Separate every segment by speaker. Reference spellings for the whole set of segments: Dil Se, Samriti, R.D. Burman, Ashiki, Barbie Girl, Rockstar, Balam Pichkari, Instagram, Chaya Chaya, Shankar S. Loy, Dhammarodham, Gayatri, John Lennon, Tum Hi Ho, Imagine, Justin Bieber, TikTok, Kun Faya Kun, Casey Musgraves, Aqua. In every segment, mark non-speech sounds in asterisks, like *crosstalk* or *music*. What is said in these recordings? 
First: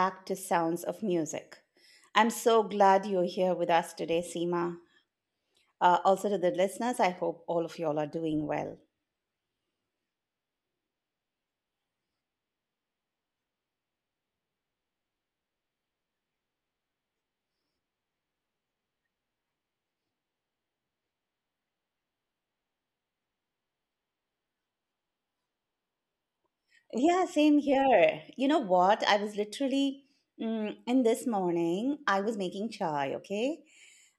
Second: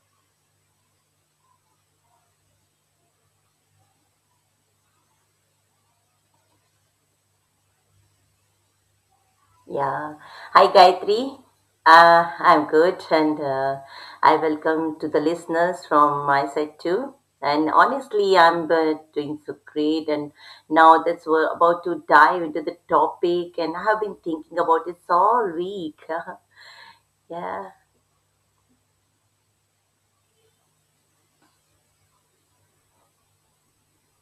Speaker 1: back to Sounds of Music. I'm so glad you're here with us today, Seema. Also, to the listeners, I hope all of y'all are doing well.
Speaker 2: Yeah. Hi, Gayatri. I'm good, and I welcome to the listeners from my side too. And honestly, I'm doing so great. And now that's we're about to dive into the topic, and I have been thinking about it all week. *laughs*
Speaker 1: Yeah,
Speaker 2: Yeah.
Speaker 1: same here. You know what? I was literally in this morning, I was making chai, okay?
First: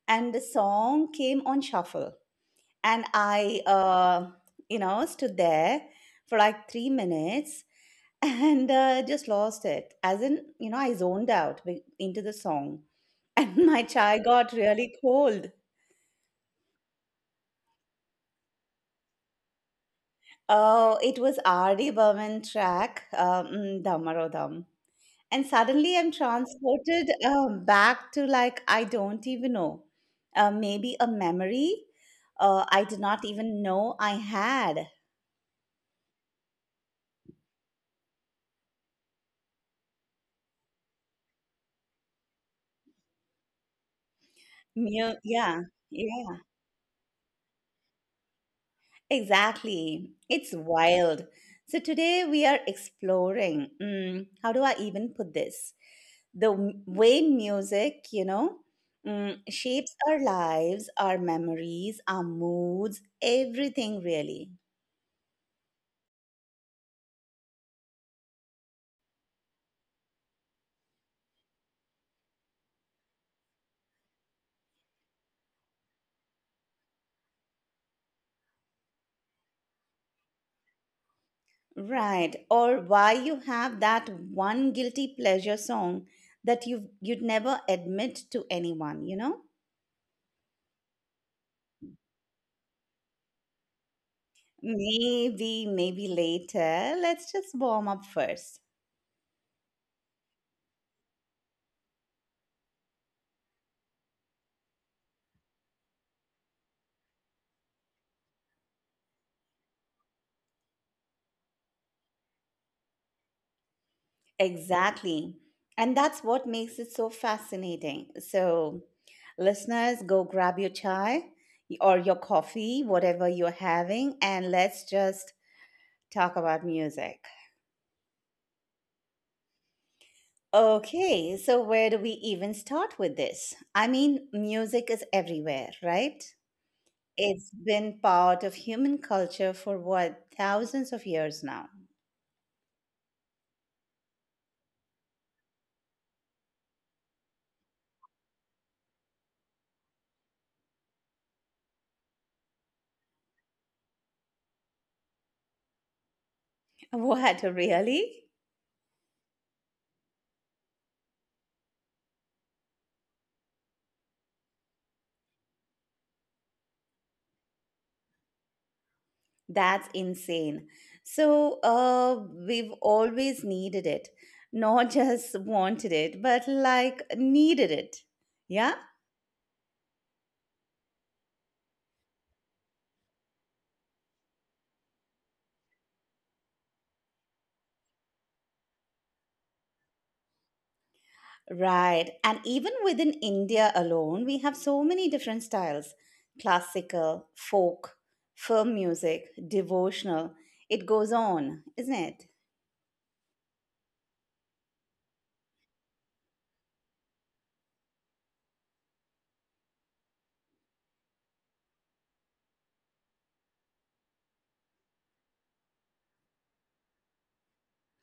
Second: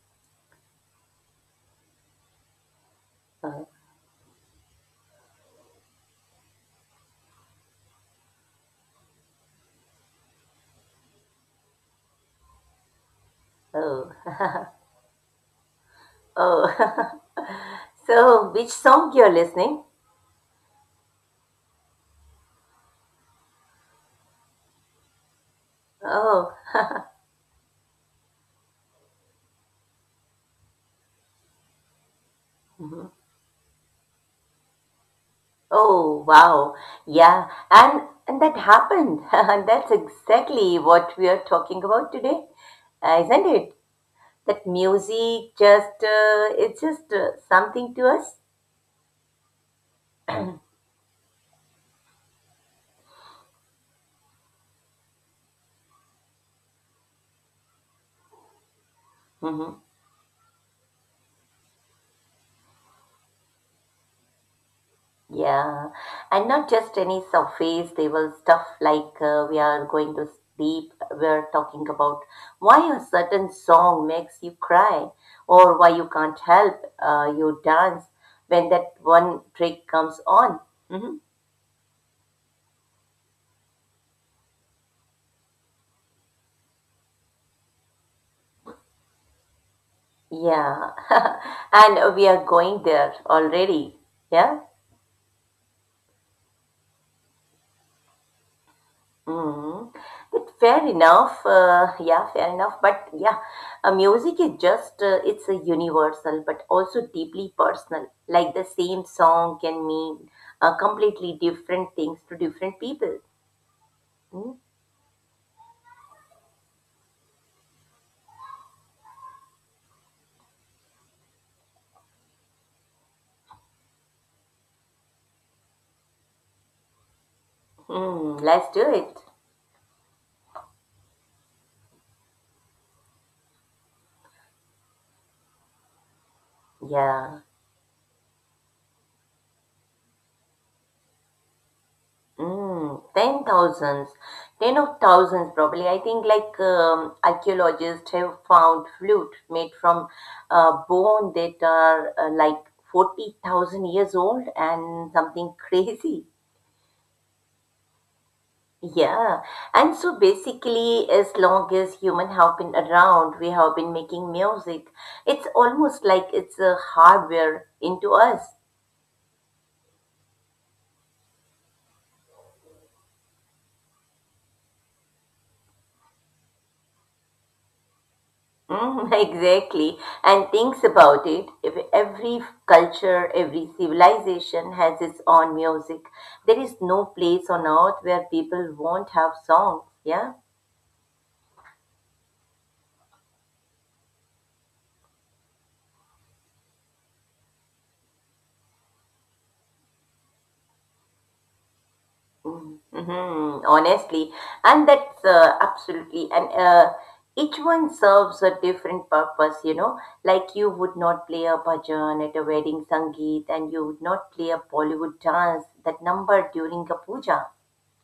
Speaker 1: And the song came on shuffle. And I stood there for like 3 minutes and just lost it. As in, I zoned out into the song, and *laughs* my
Speaker 2: Oh.
Speaker 1: chai got
Speaker 2: *laughs*
Speaker 1: really cold.
Speaker 2: Oh. *laughs* So, which song you're listening?
Speaker 1: Oh, it was R.D. Burman track, Dhammarodham. And suddenly I'm
Speaker 2: Oh.
Speaker 1: transported back to like, I don't even know, maybe a memory I did
Speaker 2: *laughs*
Speaker 1: not even know I had.
Speaker 2: Oh wow. Yeah. And that happened. *laughs* And that's exactly what we are talking about today. Isn't it? That music
Speaker 1: Yeah,
Speaker 2: just
Speaker 1: yeah.
Speaker 2: it's just something to us.
Speaker 1: Exactly. It's wild. So today we are exploring, how do I even put this? The way music,
Speaker 2: Hmm.
Speaker 1: shapes our lives, our memories, our moods, everything really.
Speaker 2: Yeah. And not just any surface level stuff like we are going to sleep. We are talking about why a certain song makes you cry, or why you can't help you dance when that one trick comes on. Mm-hmm.
Speaker 1: Right. Or why you have that one guilty pleasure song that you'd never admit to anyone, you know?
Speaker 2: Yeah, *laughs* and we are going there already. Yeah.
Speaker 1: Maybe, maybe later. Let's just warm up first.
Speaker 2: Mm. But fair enough. Yeah, fair enough. But yeah, music is just, it's a universal, but also deeply personal. Like the same song can mean completely different things to different people. Mm.
Speaker 1: Exactly. And that's what makes it so fascinating. So, listeners, go grab your chai or your coffee, whatever you're having, and let's just talk about music.
Speaker 2: Mm, let's do it.
Speaker 1: Okay, so where do we even start with this? I mean, music is everywhere, right?
Speaker 2: Yeah.
Speaker 1: It's been part of human culture for what, thousands of years now. *laughs*
Speaker 2: Mm, ten thousands, ten of thousands probably. I think like archaeologists have found flute made from bone that are like 40,000 years old and something *laughs* crazy.
Speaker 1: What, really?
Speaker 2: Yeah. And so basically, as long as human have been around, we have been making music. It's almost like it's a hardware into us.
Speaker 1: That's insane. So, we've always needed it, not *laughs* just wanted it, but like needed it. Yeah,
Speaker 2: Mm, *laughs* exactly. And thinks about it, if every culture, every civilization has its own music. There is no place on earth where people won't have songs, yeah?
Speaker 1: right. And even within India alone, we have so many different styles classical, folk, film music, devotional. It goes on, isn't it?
Speaker 2: Mm-hmm. Mm-hmm. Honestly. And that's absolutely, and each one serves a different purpose, you know? Like you would not play a bhajan at a wedding sangeet, and you would not play a Bollywood dance that number during a puja.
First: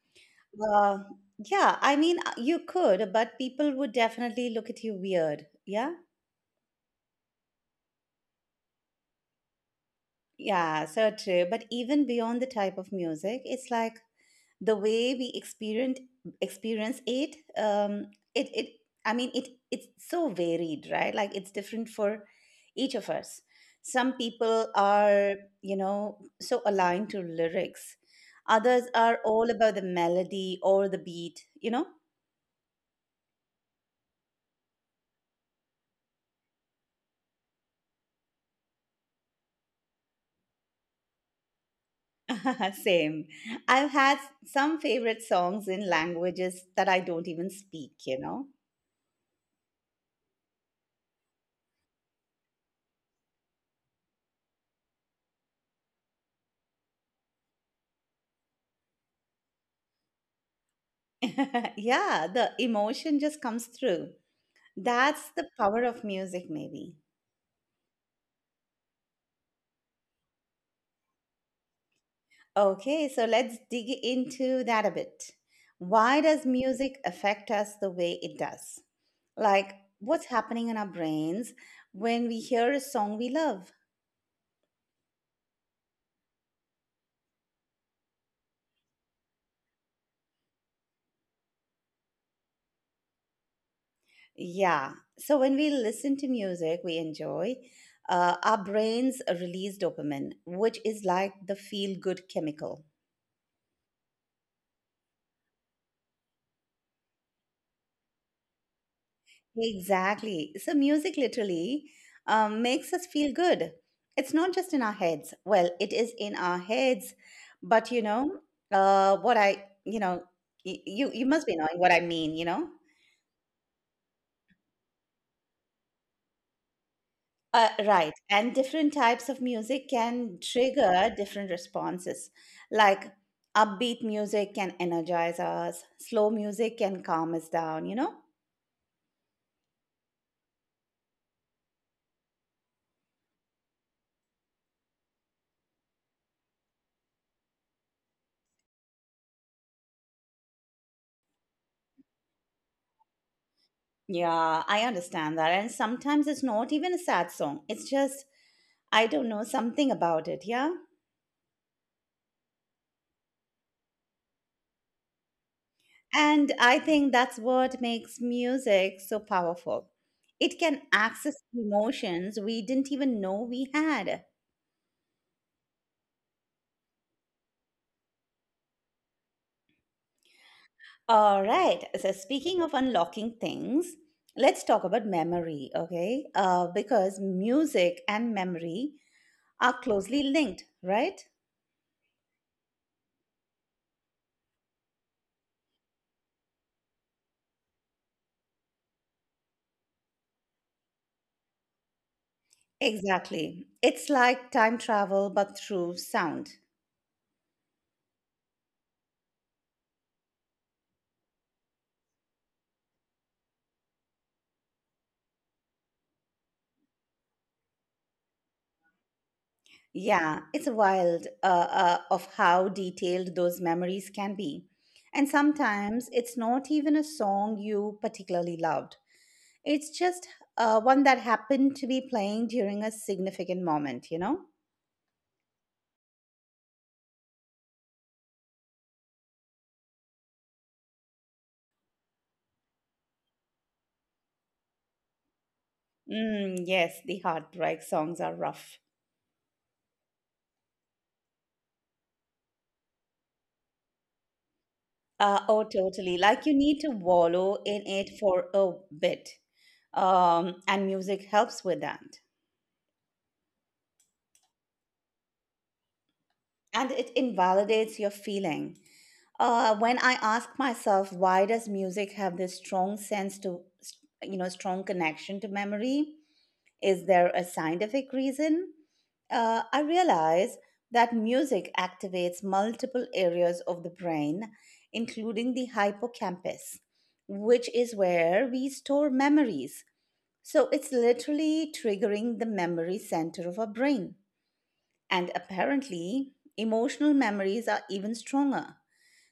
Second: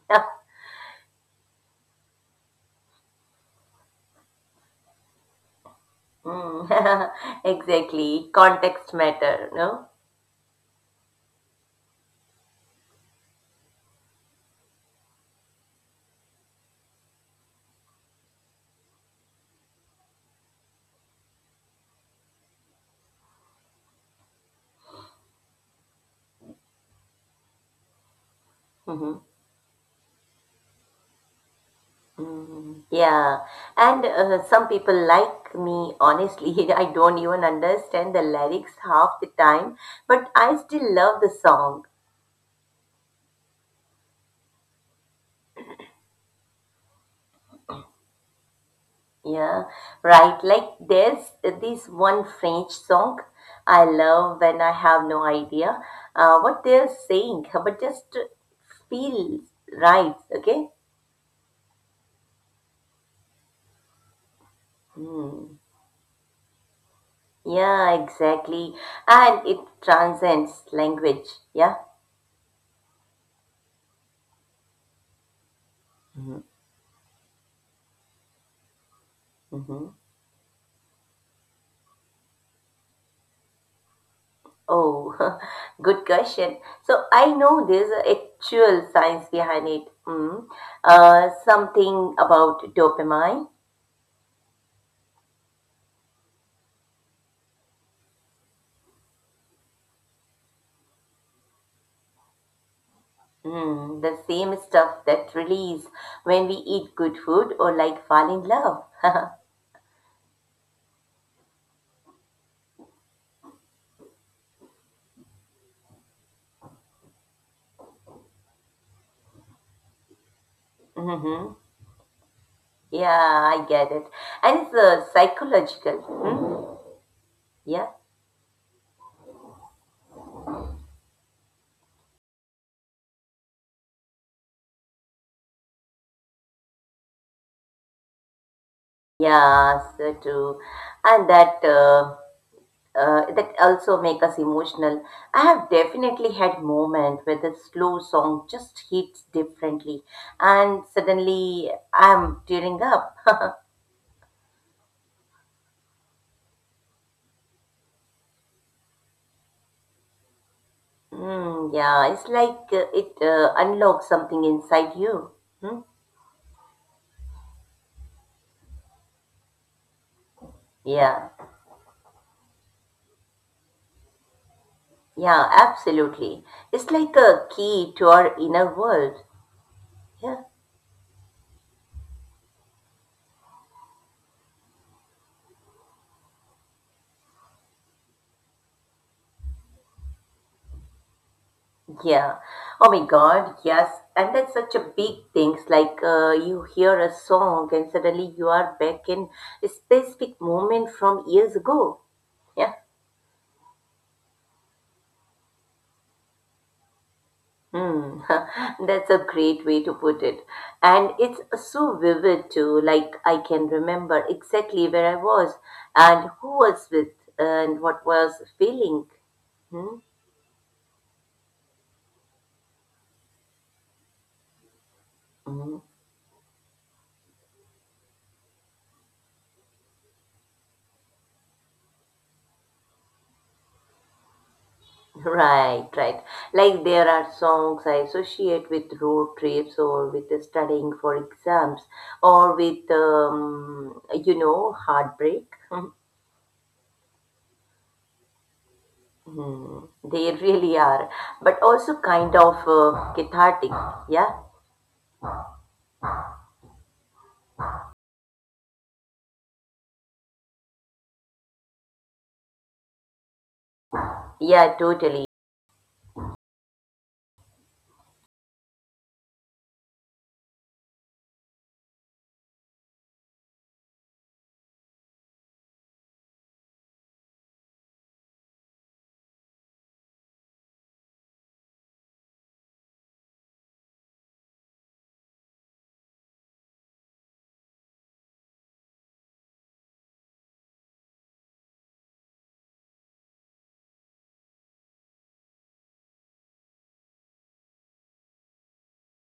Speaker 2: *laughs*
Speaker 1: Uh, yeah, I mean, you could, but people would definitely look at you weird. Yeah.
Speaker 2: Mm. *laughs* Exactly. Context matter, no?
Speaker 1: Yeah, so true. But even beyond the type of music, it's like the way we experience it. It I mean it's so varied, right? Like it's different for each of us. Some people are, so aligned to lyrics. Others
Speaker 2: Hmm.
Speaker 1: are all about the melody or the beat, you know?
Speaker 2: Mm. Yeah. And some people like me, honestly, *laughs* I don't even understand the lyrics half the time, but I still love the song.
Speaker 1: *laughs* Same. I've had some favorite songs in languages that I don't even speak, you know?
Speaker 2: Yeah. Right. Like there's this one French song I love when I have no idea what they're saying, but just feel right. Okay.
Speaker 1: *laughs* Yeah, the emotion just comes through. That's the
Speaker 2: Hmm.
Speaker 1: power of music, maybe.
Speaker 2: Yeah, exactly. And it transcends language. Yeah.
Speaker 1: Okay, so let's dig into that a bit. Why does music affect us the way it does? Like,
Speaker 2: Mm-hmm.
Speaker 1: what's happening in our brains when we hear a song we love?
Speaker 2: Oh, *laughs* good question. So I know there's a actual science behind it. Mm. Something about dopamine.
Speaker 1: Yeah, so when we listen to music we enjoy, our brains release dopamine, which is like the feel good chemical.
Speaker 2: Mm, the same stuff that release when we eat good food or like fall in love. *laughs*
Speaker 1: Exactly. So, music literally makes us feel good. It's not just in our heads. Well, it is in our heads, but what you must be
Speaker 2: Hmm.
Speaker 1: knowing what I mean.
Speaker 2: Yeah, I get it. And it's psychological. Hmm. Yeah.
Speaker 1: Right. And different types of music can trigger different responses. Like upbeat music can energize us, slow music can calm us down, you know?
Speaker 2: Yeah, so too. And that also make us emotional. I have definitely had moment where the slow song just hits differently, and suddenly I'm tearing up. *laughs*
Speaker 1: Yeah, I understand that. And sometimes it's not even a sad song. It's just I don't know, something about it, yeah?
Speaker 2: Mm, yeah, it's like it unlocks something inside you. Hmm?
Speaker 1: And I think that's what makes music so powerful. It can
Speaker 2: Yeah,
Speaker 1: access emotions we didn't even know we had.
Speaker 2: yeah, absolutely. It's like a key to our inner world. Yeah.
Speaker 1: All right, so speaking of unlocking things, let's talk about memory, okay? Because music and memory are closely linked, right?
Speaker 2: Yeah. Oh my God, yes. And that's such a big thing. It's like you hear a song and suddenly you are back in a specific moment from years ago. Yeah.
Speaker 1: Exactly. It's like time travel, but through sound.
Speaker 2: Hmm. *laughs* That's a great way to put it. And it's so vivid too. Like I can remember exactly where I was and who was with and what was feeling. Hmm?
Speaker 1: Yeah, it's wild of how detailed those memories can be. And
Speaker 2: Hmm.
Speaker 1: sometimes it's not even a song you particularly loved, it's just one that happened to be playing during a significant moment, you know?
Speaker 2: Right. Like there are songs I associate with road trips or with the studying for exams or with, you know, heartbreak.
Speaker 1: Mm, yes, the heartbreak songs are rough.
Speaker 2: Mhm. They really are, but also kind of cathartic. Yeah,
Speaker 1: Oh, totally. Like you need to wallow in it for a bit. And music helps with that.
Speaker 2: yeah, totally.
Speaker 1: And it invalidates your feeling. When I ask myself, why does music have this strong sense to, strong connection to memory? Is there a scientific reason? I realize that music activates multiple areas of the brain, including the hippocampus, which is where we store memories. So it's literally triggering the memory center of our brain. And apparently, emotional memories are even stronger.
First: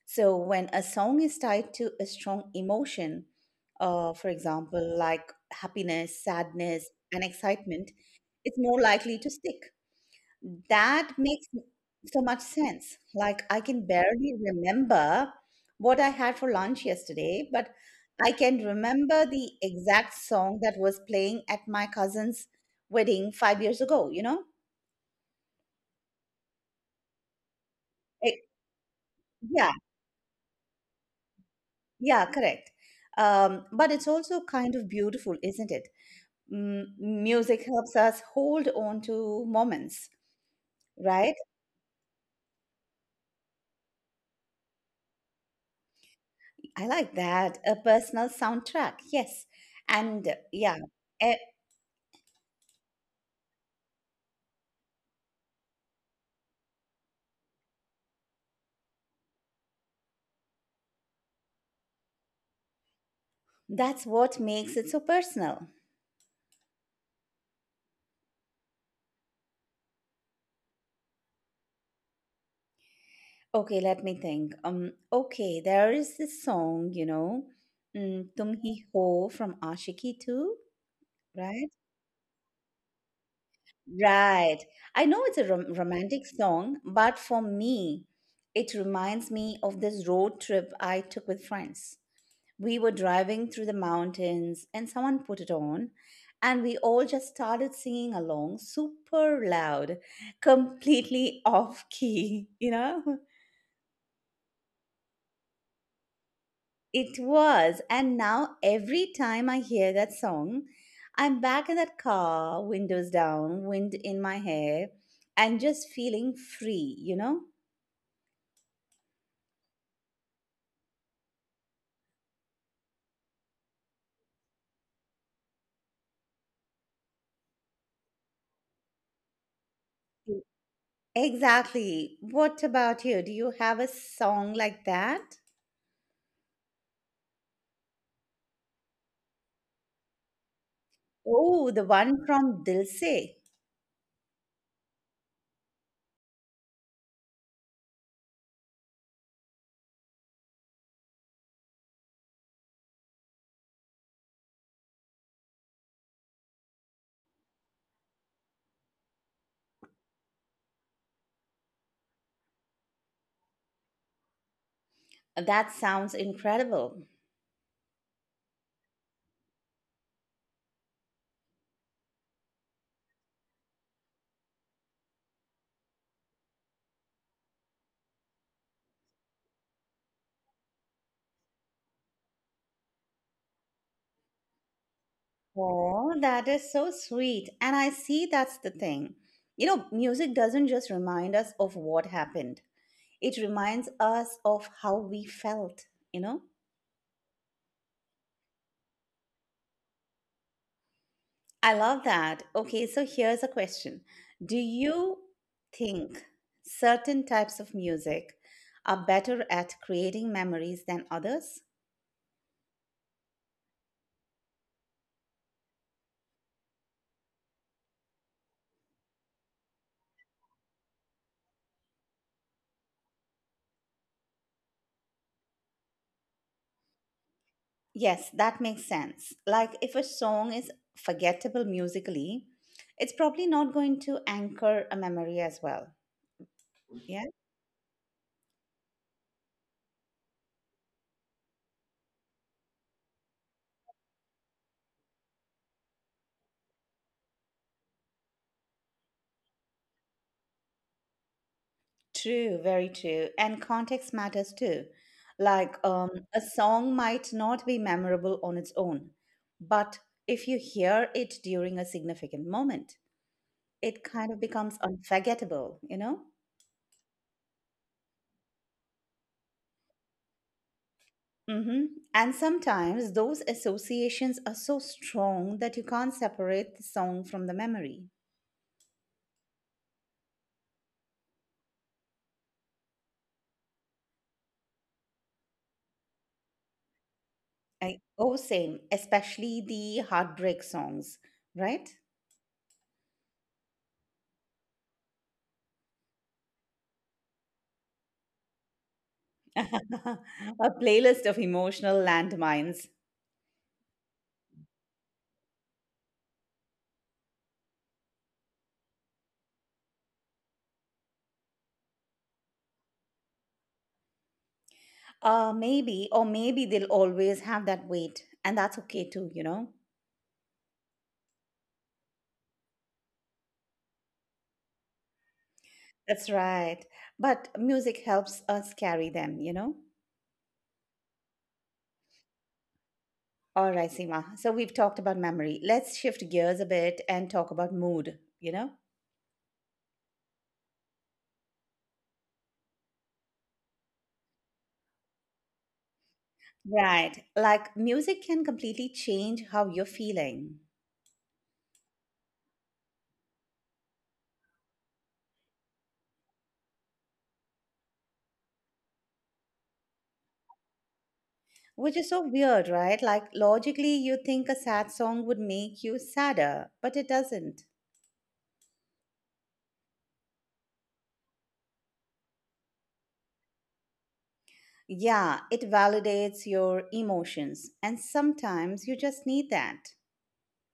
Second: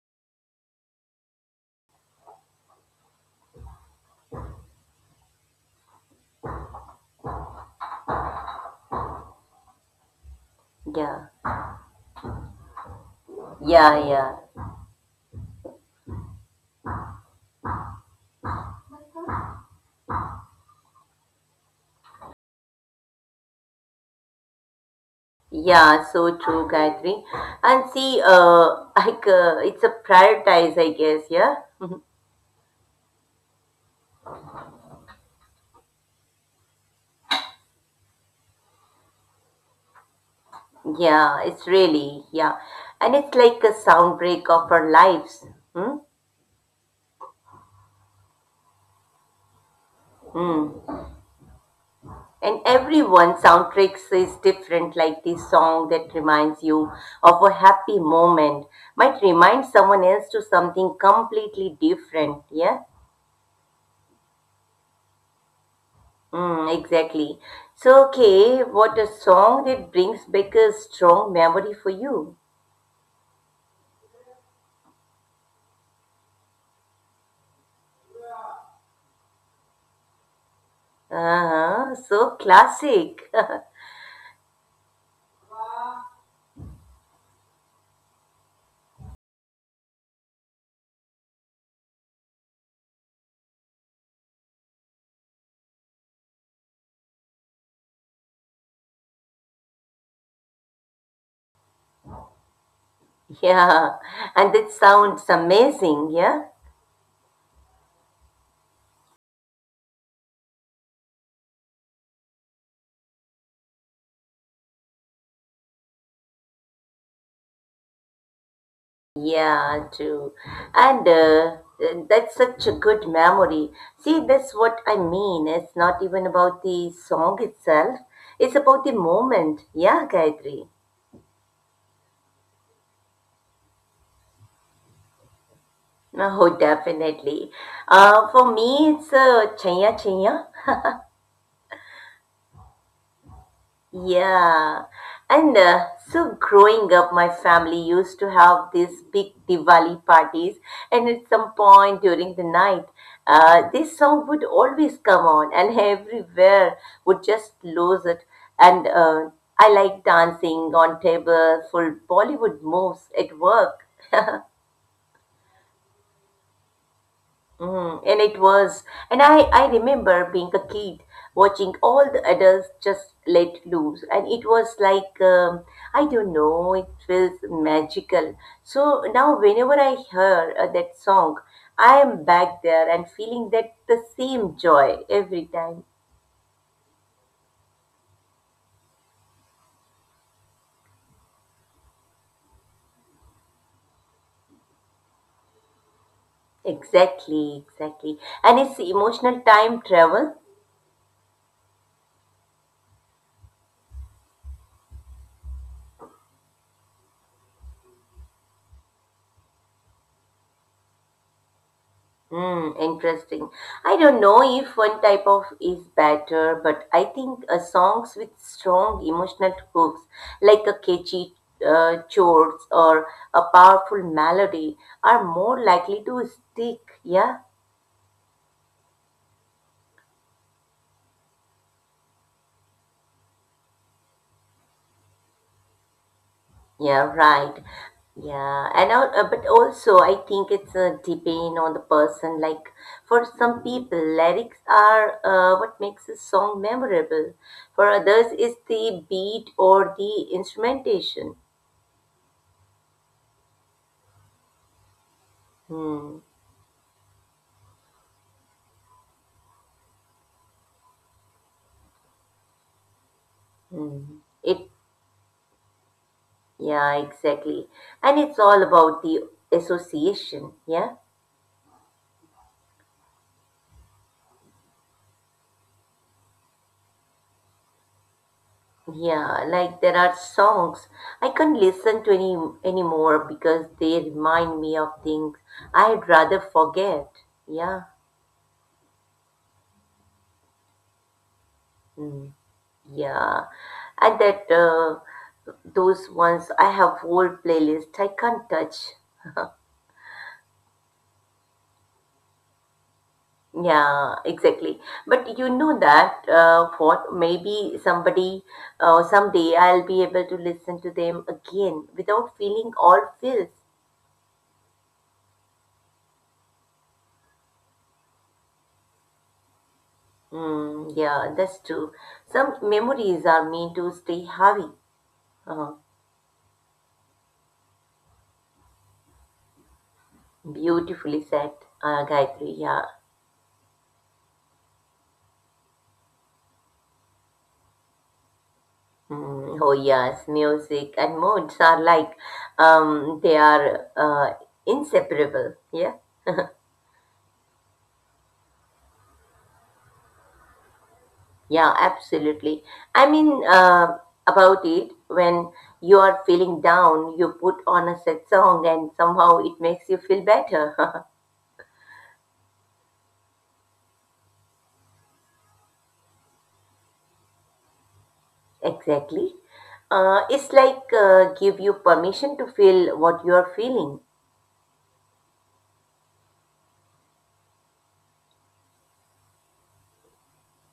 Speaker 1: So, when a song is tied to a strong emotion, for example, like happiness, sadness, and excitement, it's more likely to stick. That
Speaker 2: Yeah,
Speaker 1: makes so much sense. Like, I can
Speaker 2: yeah,
Speaker 1: barely
Speaker 2: yeah.
Speaker 1: remember what I had for lunch yesterday, but I can remember the exact song that was playing at my cousin's wedding 5 years ago, you know?
Speaker 2: Yeah, so true, Gayatri. And see,
Speaker 1: Eh,
Speaker 2: *laughs* like
Speaker 1: yeah,
Speaker 2: it's a prioritize, I guess. Yeah. *laughs*
Speaker 1: Yeah, correct. But it's also kind of beautiful, isn't it? M music helps us hold on to moments, right?
Speaker 2: Yeah, it's really, yeah. And it's like a soundtrack of our lives. Hmm?
Speaker 1: I like that. A personal soundtrack, yes. And yeah,
Speaker 2: Hmm.
Speaker 1: eh,
Speaker 2: And everyone soundtracks is different, like this song that reminds you of a happy moment might remind someone else to something completely different. Yeah?
Speaker 1: that's what makes it so personal.
Speaker 2: Hmm, exactly. So, okay, what a song that brings back a strong memory for you.
Speaker 1: Okay, let me think. Okay, there is this song, Tum Hi Ho from Ashiki too, right?
Speaker 2: Uh-huh, so classic. *laughs*
Speaker 1: Right. I know it's a romantic song, but for me, it reminds me of this road trip I took with friends. We were driving through the mountains and someone put it on, and we all just started singing along super loud, completely off key, *laughs* you know?
Speaker 2: Yeah, and it sounds amazing, yeah?
Speaker 1: It was. And now every time I hear that song, I'm back in that car, windows down, wind in my hair, and just feeling free, you know?
Speaker 2: Yeah, true. And that's such a good memory. See, that's what I mean. It's not even about the song itself, it's about the moment. Yeah, Gayatri. *laughs*
Speaker 1: Exactly. What about you? Do you have a song like that?
Speaker 2: Oh, definitely. For me, it's Chaya Chaya.
Speaker 1: Oh, the one from Dil Se.
Speaker 2: Yeah, and so growing up, my family used to have these big Diwali parties, and at some point during the night, this song would always come on, and everywhere would just lose it. And I like dancing on table for Bollywood moves at work.
Speaker 1: That sounds incredible.
Speaker 2: Mm, and it was, and I remember being a kid watching all the adults just let loose, and it was like, I don't know, it feels magical. So now, whenever I hear that song, I am back there and feeling that the same joy every time.
Speaker 1: Oh, that is so sweet. And I see that's the thing. You know, music doesn't just remind us of what happened, it reminds us of how we felt, you know?
Speaker 2: Exactly. And it's emotional time travel.
Speaker 1: I love that. Okay, so here's a question. Do you think certain types of music are better at creating memories than others?
Speaker 2: Hmm, interesting. I don't know if one type of is better, but I think songs with strong emotional hooks, like a catchy chords or a powerful melody, are more likely to stick. Yeah.
Speaker 1: Yes, that makes sense. Like if a song is forgettable musically, it's probably not going to anchor a memory as well.
Speaker 2: Yeah,
Speaker 1: Yeah?
Speaker 2: right. Yeah, but also I think it's a depend on the person. Like for some people, lyrics are what makes a song memorable. For others, it's the beat or the instrumentation.
Speaker 1: True, very true. And context matters too. Like
Speaker 2: Hmm.
Speaker 1: a song might not be memorable on its own, but if you hear it during a significant moment, it
Speaker 2: Hmm.
Speaker 1: kind of
Speaker 2: It.
Speaker 1: becomes unforgettable, you know?
Speaker 2: Yeah, exactly. And it's all about the association. Yeah.
Speaker 1: hmm And sometimes those associations are so strong that you can't separate the song from the memory.
Speaker 2: Yeah, like there are songs I can't listen to anymore because they remind me of things I'd rather forget. Yeah,
Speaker 1: Oh, same, especially the heartbreak songs, right?
Speaker 2: mm, yeah, and that those ones I have whole playlist I can't touch.
Speaker 1: *laughs* A playlist of emotional landmines.
Speaker 2: Yeah, exactly. But you know that what maybe somebody someday I'll be able to listen to them again without feeling all feels.
Speaker 1: Maybe, or maybe they'll always have that weight, and that's okay too, you know?
Speaker 2: Mm, yeah, that's true. Some memories are meant to stay heavy. Uh,
Speaker 1: That's right. But music helps us carry them, you know?
Speaker 2: beautifully said, Gayatri. Yeah.
Speaker 1: All right, Seema. So we've talked about memory. Let's shift gears a bit and talk about mood, you know?
Speaker 2: Mm, oh yes, music and moods are like they are inseparable. Yeah.
Speaker 1: Right. Like music can completely change how you're feeling,
Speaker 2: Yeah, absolutely. I mean, about it, when you are feeling down, you put on a sad song, and somehow it makes you feel better. *laughs*
Speaker 1: which is so weird, right? Like logically, you think a sad song would make you sadder, but it doesn't.
Speaker 2: Exactly. It's like give you permission to feel what you are feeling.
Speaker 1: Yeah, it validates your emotions. And sometimes you just need that.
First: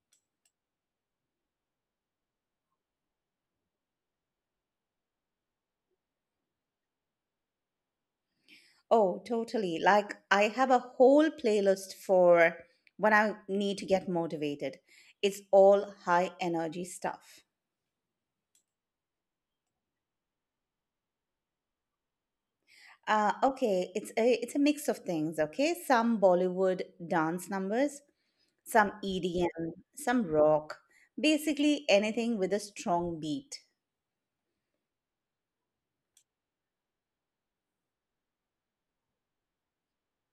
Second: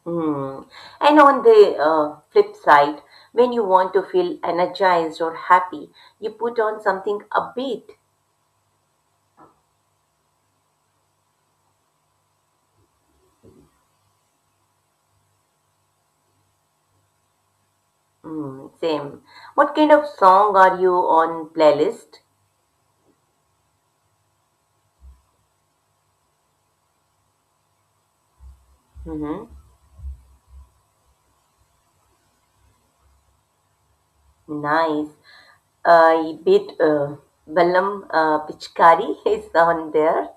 Speaker 2: Hmm. And on the flip side, when you want to feel energized or happy, you put on something upbeat.
Speaker 1: Oh, totally. Like I have a whole playlist for when I need to get motivated. It's all high energy stuff.
Speaker 2: Hmm. Same. What kind of song are you on playlist?
Speaker 1: Okay, it's a mix of things. Okay, some Bollywood dance numbers, some
Speaker 2: Hmm.
Speaker 1: EDM, some rock, basically anything with a strong beat.
Speaker 2: Nice. Bit Balam Pichkari *laughs* is on there.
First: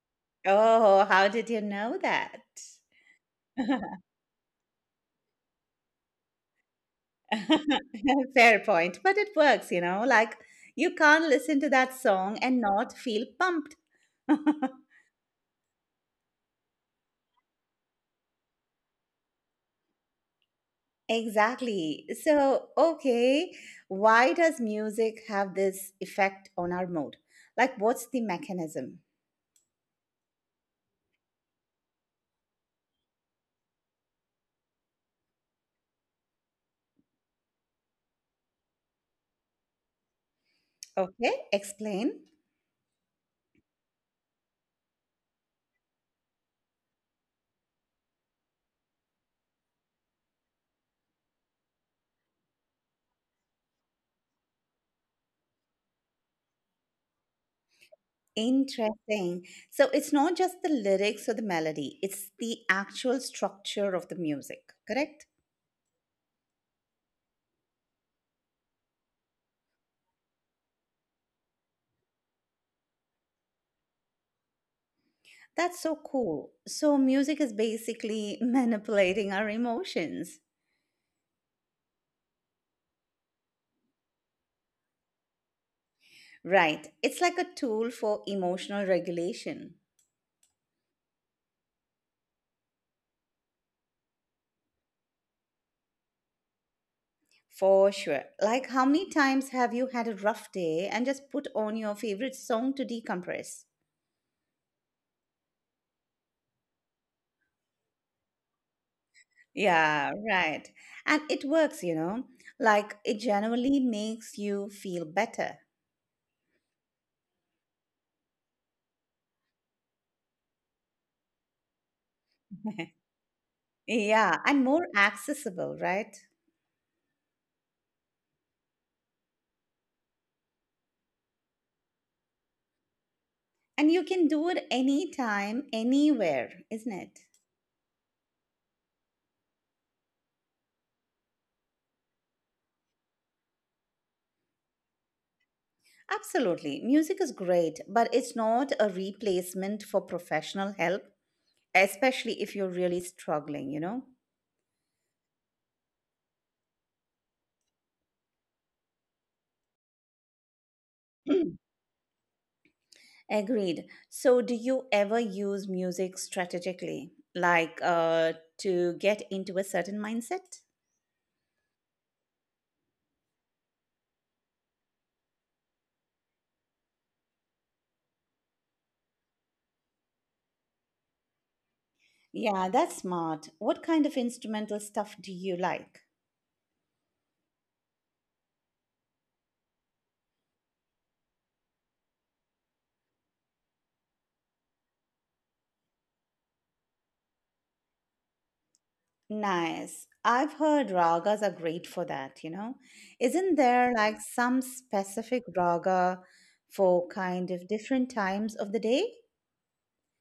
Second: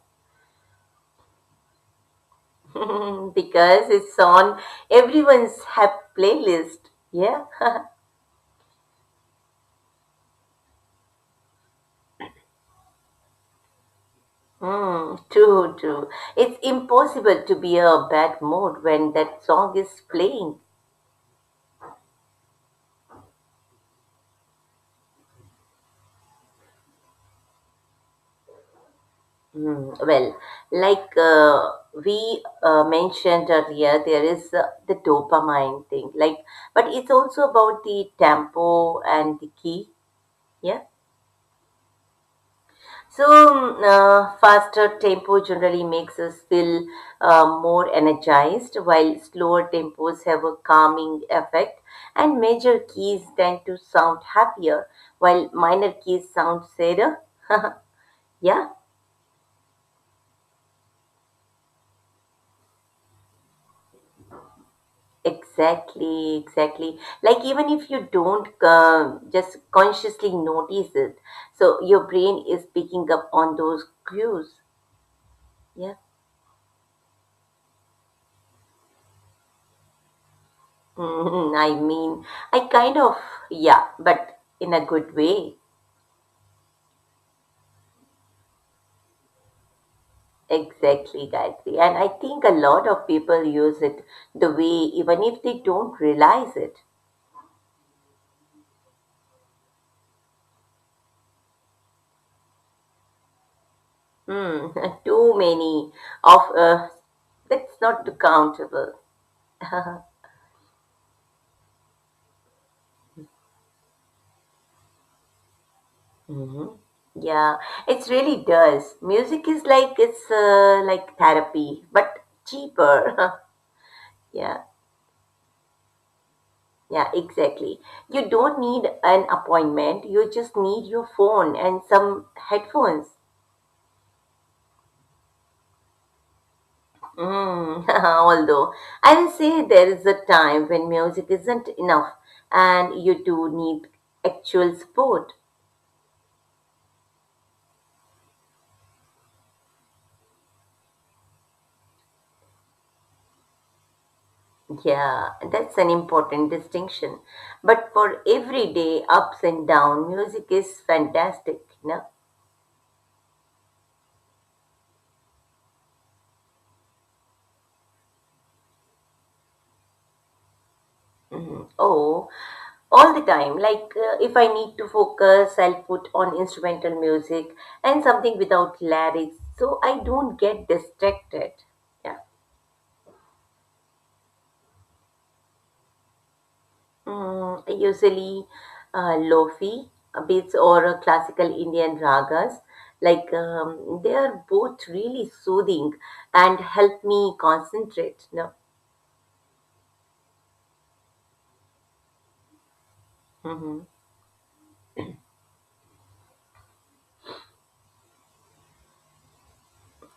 Speaker 1: Oh, how did you know that?
Speaker 2: *laughs* Because
Speaker 1: *laughs*
Speaker 2: it's on everyone's hap playlist. Yeah. *laughs*
Speaker 1: Fair point, but it works, you know. Like you can't listen to that song and not feel pumped. *laughs*
Speaker 2: Hmm, true, true. It's impossible to be a bad mood when that song is playing.
Speaker 1: Exactly. So, okay, why does music have this effect on our mood? Like, what's the mechanism?
Speaker 2: Hmm, well, like we mentioned earlier, there is the dopamine thing. Like, but it's also about the tempo and the key. Yeah?
Speaker 1: Okay, explain.
Speaker 2: So, faster tempo generally makes us feel more energized, while slower tempos have a calming effect, and major keys tend to sound happier, while minor keys sound sadder. Yeah,
Speaker 1: Interesting. So it's not just the lyrics or the melody, it's the actual structure of the music, correct?
Speaker 2: exactly. Like, even if you don't just consciously notice it, so your brain is picking up on those cues.
Speaker 1: That's
Speaker 2: Yeah,
Speaker 1: so cool. So music is basically *laughs* manipulating our emotions.
Speaker 2: *laughs* I mean, I kind of, yeah, but in a good way.
Speaker 1: Right. It's like a tool for emotional regulation.
Speaker 2: Exactly, Gayatri. And I think a lot of people use it the way, even if they don't realize it.
Speaker 1: For sure. Like, how many times have you had a rough day and just put on your favorite song to decompress?
Speaker 2: Hmm, *laughs* too many of that's not countable.
Speaker 1: Yeah, right. And it works, like it generally makes you feel better.
Speaker 2: Hmm. Yeah, it really does. Music is like it's like therapy, but cheaper.
Speaker 1: *laughs*
Speaker 2: *laughs*
Speaker 1: Yeah,
Speaker 2: Yeah,
Speaker 1: and more accessible, right?
Speaker 2: yeah, exactly. You don't need an appointment. You just need your phone and some headphones.
Speaker 1: And you can do it anytime, anywhere, isn't it?
Speaker 2: Mm, *laughs* although I will say there is a time when music isn't enough and you do need actual support.
Speaker 1: Absolutely. Music is great, but it's not a replacement for professional help, especially if you're really struggling, you know?
Speaker 2: Yeah, that's an important distinction. But for everyday ups and down, music is fantastic,
Speaker 1: *clears throat*
Speaker 2: no?
Speaker 1: Agreed. So, do you ever use music strategically, like to get into a certain mindset?
Speaker 2: Mhm. Oh, all the time. Like if I need to focus, I'll put on instrumental music and something without lyrics so I don't get distracted. Yeah.
Speaker 1: Yeah, that's smart. What kind of instrumental stuff do you like?
Speaker 2: Mm, usually lofi beats or classical Indian ragas. Like they are both really soothing and help me concentrate. No.
Speaker 1: Nice. I've heard ragas are great for that, you know. Isn't
Speaker 2: Hmm.
Speaker 1: there like some specific raga for kind of different times of the day?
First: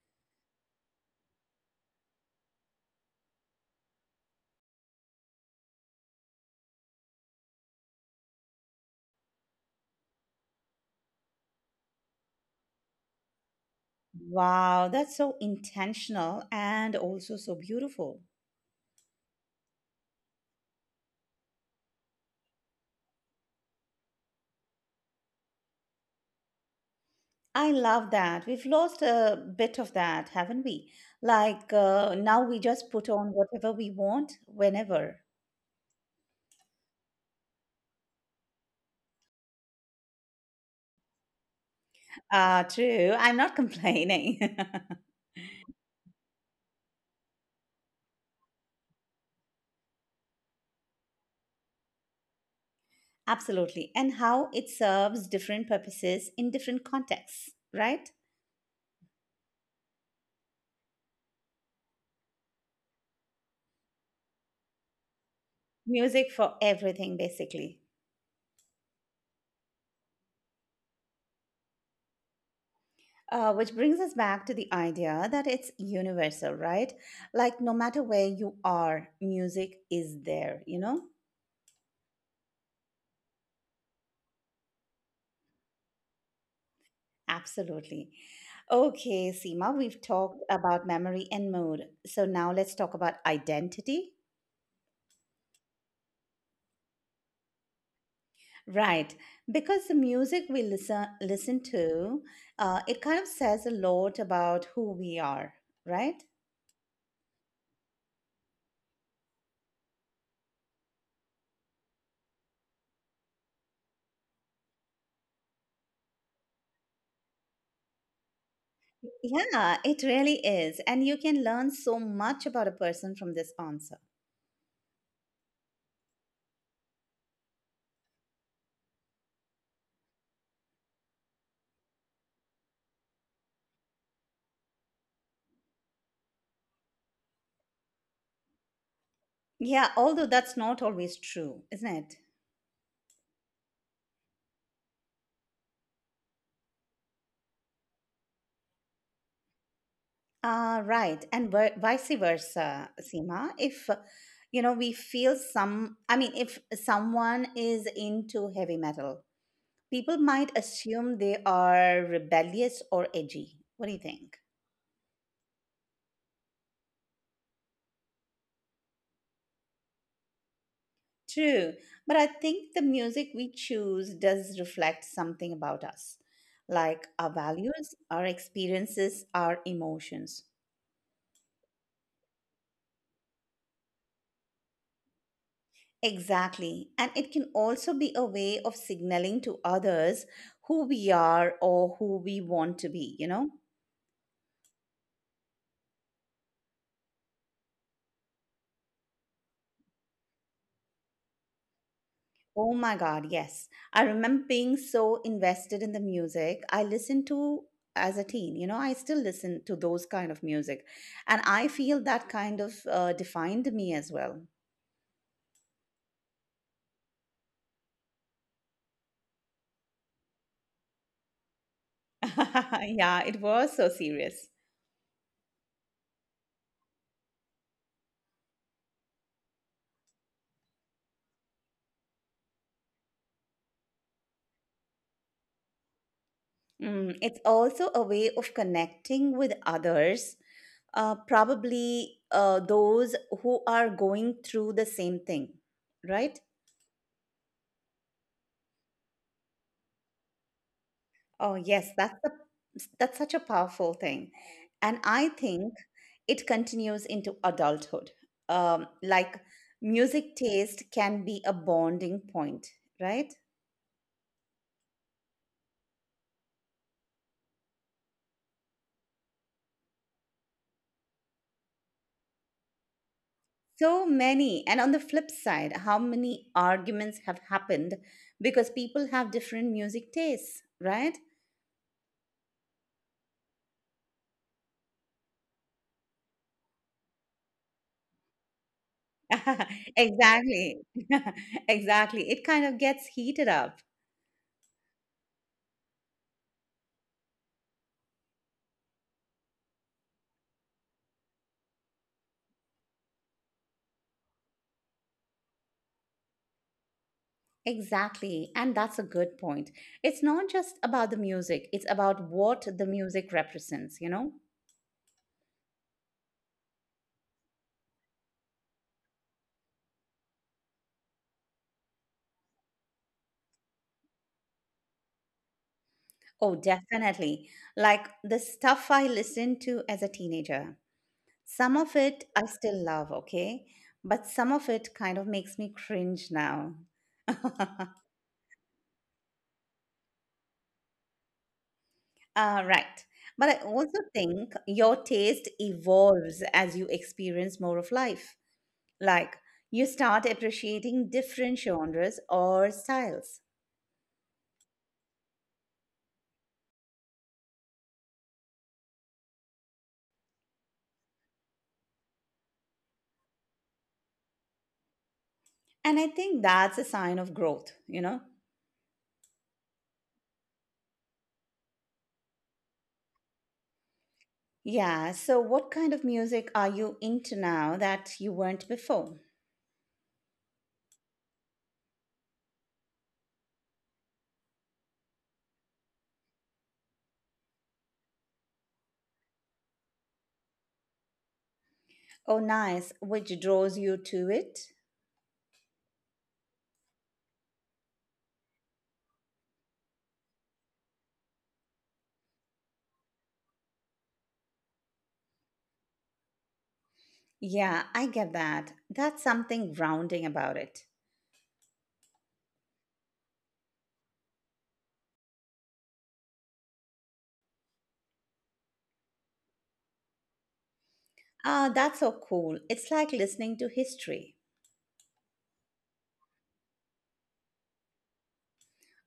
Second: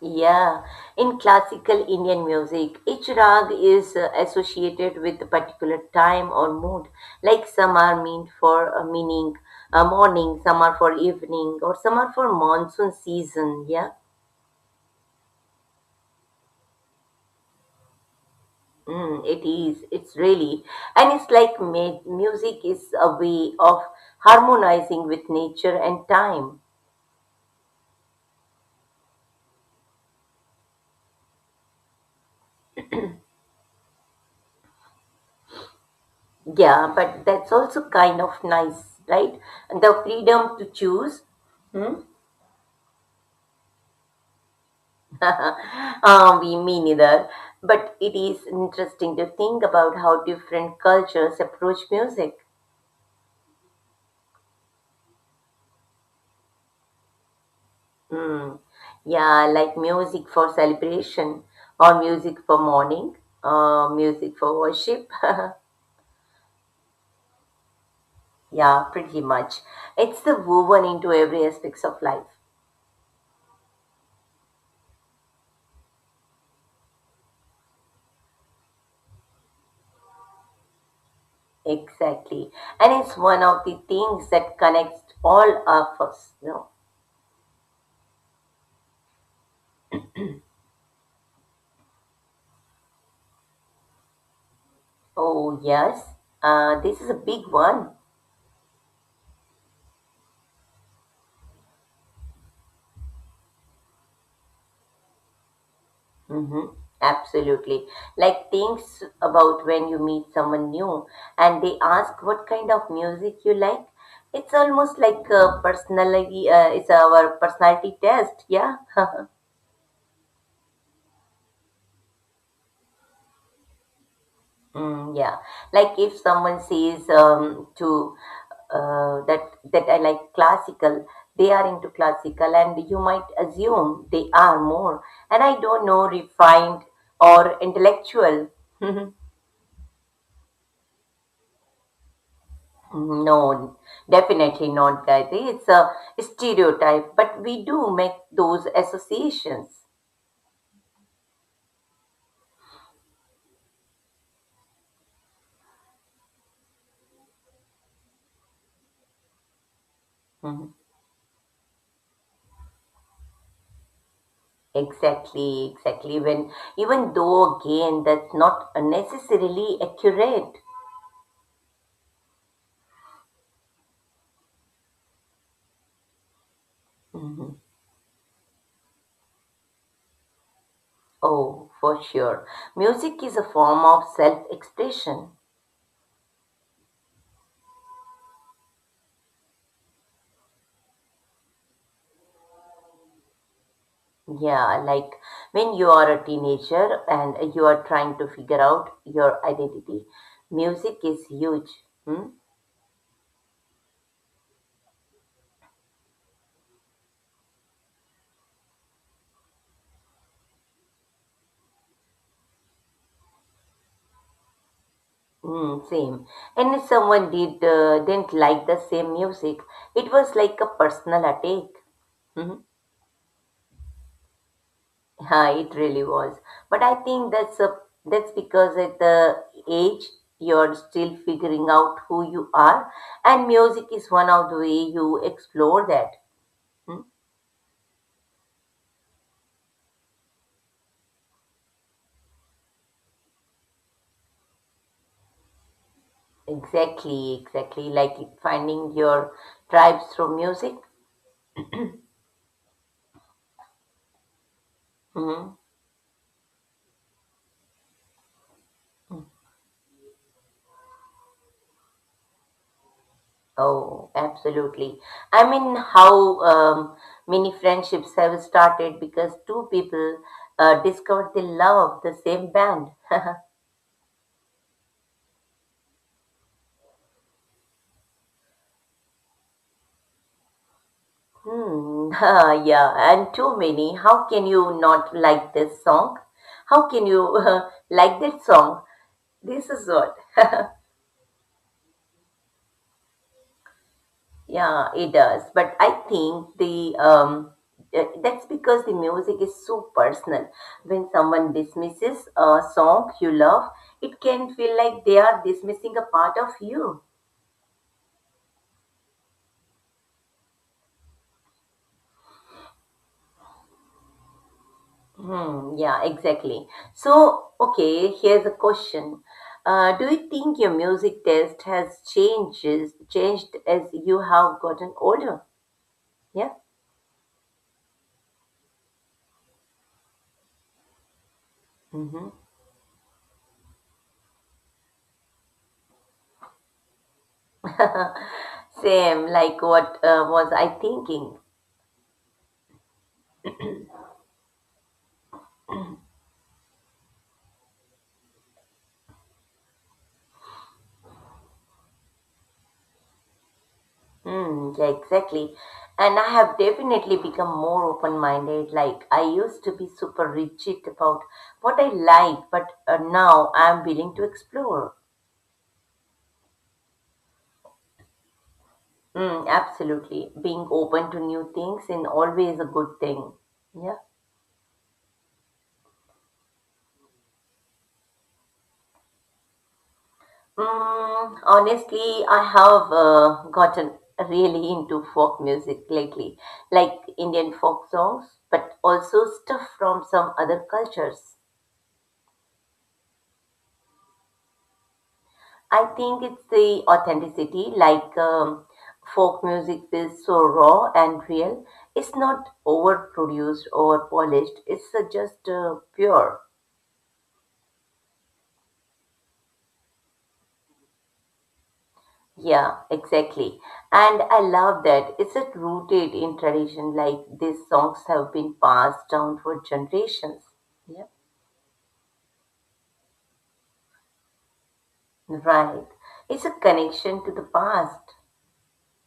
Speaker 2: Yeah, in classical Indian music, each rag is associated with a particular time or mood. Like some are meant for a meaning, a morning, some are for evening, or some are for monsoon season. Yeah.
Speaker 1: Wow, that's so intentional and also so beautiful.
Speaker 2: Mm, it is. It's really, and it's like music is a way of harmonizing with nature and time.
Speaker 1: I love that. We've lost a bit of that, haven't we? Like now we just put on whatever we want whenever.
Speaker 2: Yeah, but that's also kind of nice, right? And the freedom to choose. Hmm?
Speaker 1: Ah, true. I'm not complaining. *laughs*
Speaker 2: *laughs* We me neither. But it is interesting to think about how different cultures approach music.
Speaker 1: Absolutely. And how it serves different purposes in different contexts, right?
Speaker 2: Mm. Yeah, like music for celebration, or music for mourning, or music for worship. *laughs*
Speaker 1: Music for everything, basically.
Speaker 2: Yeah, pretty much. It's the woven into every aspects of life.
Speaker 1: Which brings us back to the idea that it's universal, right? Like, no matter where you are, music is there, you know?
Speaker 2: Exactly. And it's one of the things that connects all of us. You know?
Speaker 1: Absolutely. Okay, Seema, we've talked about memory and mood. So now let's talk about identity.
Speaker 2: Oh, yes. This is a big one.
Speaker 1: Right, because the music we listen to, it kind of says a lot about who we are, right?
Speaker 2: Hmm. Absolutely. Like things about when you meet someone new and they ask what kind of music you like. It's almost like a personality, it's our personality test. Yeah. *laughs*
Speaker 1: Yeah, it really is, and you can learn so much about a person from this answer.
Speaker 2: Mm, yeah, like if someone says to that that I like classical, they are into classical, and you might assume they are more, and I don't know, refined or intellectual. *laughs*
Speaker 1: Yeah, although that's not always true, isn't it?
Speaker 2: No, definitely not, Gayatri. It's a stereotype, but we do make those associations.
Speaker 1: Right, and vice versa, Seema. If you know, we feel some. I mean, if someone is into heavy metal, people might
Speaker 2: Mhm.
Speaker 1: assume they are rebellious or edgy. What do you think?
Speaker 2: Exactly, exactly. When even though again that's not necessarily accurate.
Speaker 1: True, but I think the music we choose does reflect something about us, like our values, our experiences, our emotions.
Speaker 2: Oh, for sure. Music is a form of self-expression.
Speaker 1: Exactly, and it can also be a way of signaling to others who we are or who we want to be, you know?
Speaker 2: Yeah, like when you are a teenager and you are trying to figure out your identity, music is huge. Hmm?
Speaker 1: Oh my God, yes. I remember being so invested in the music I listened to as a teen. You know, I still listen to those kind of music, and I feel that kind of defined me as well.
Speaker 2: Mm, same. And if someone didn't like the same music, it was like a personal attack. Hmm?
Speaker 1: *laughs* Yeah, it was so serious.
Speaker 2: Yeah, it really was. But I think that's because at the age you're still figuring out who you are, and music is one of the way you explore that. Hmm?
Speaker 1: Mm, it's also a way of connecting with others, probably those who are going through the same thing, right?
Speaker 2: Exactly, exactly. Like finding your tribes through music.
Speaker 1: Oh, yes, that's such a powerful thing, and I
Speaker 2: Hmm.
Speaker 1: think it continues into adulthood. Like music taste can be a bonding point, right?
Speaker 2: Oh, absolutely. I mean, how many friendships have started because two people discovered they love the same band. *laughs*
Speaker 1: So many. And on the flip side, how many arguments have happened because people have different music tastes, right?
Speaker 2: Hmm. *laughs* Yeah, and too many. How can you not like this song? How can you *laughs* like that song? This is
Speaker 1: *laughs*
Speaker 2: what,
Speaker 1: Exactly. *laughs* Exactly. It kind of gets heated up.
Speaker 2: yeah, it does. But I think the that's because the music is so personal. When someone dismisses a song you love, it can feel like they are dismissing a part of you.
Speaker 1: Exactly. And that's a good point. It's not just about the music, it's about what the music represents, you know?
Speaker 2: Hmm, yeah, exactly. So, okay, here's a question. Do you think your music taste has changes changed as you have gotten older? Yeah.
Speaker 1: Oh, definitely. Like the stuff I listened to as a teenager. Some of it
Speaker 2: Hmm.
Speaker 1: I still love, okay? But some of it kind of makes me cringe now. *laughs* uh,
Speaker 2: *laughs* Same, like what was I thinking?
Speaker 1: right. But I also think your taste evolves as you experience more of life. Like you start appreciating different genres or styles.
Speaker 2: Hmm, yeah, exactly. And I have definitely become more open-minded. Like I used to be super rigid about what I like, but now I'm willing to explore.
Speaker 1: And I think that's a sign of growth, you know?
Speaker 2: Mm, absolutely. Being open to new things is always a good thing. Yeah.
Speaker 1: Yeah. So, what kind of music are you into now that you weren't before?
Speaker 2: Mm, honestly, I have gotten really into folk music lately, like Indian folk songs, but also stuff from some other cultures.
Speaker 1: Oh, nice. Which draws you to it?
Speaker 2: I think it's the authenticity, like folk music is so raw and real. It's not overproduced or polished, it's just pure.
Speaker 1: Yeah, I get that. That's something grounding about it.
Speaker 2: Yeah, exactly. And I love that. Is it rooted in tradition like these songs have been passed down for generations? Yeah.
Speaker 1: Ah, that's so cool. It's like listening to history.
Speaker 2: Right. It's a connection to the past.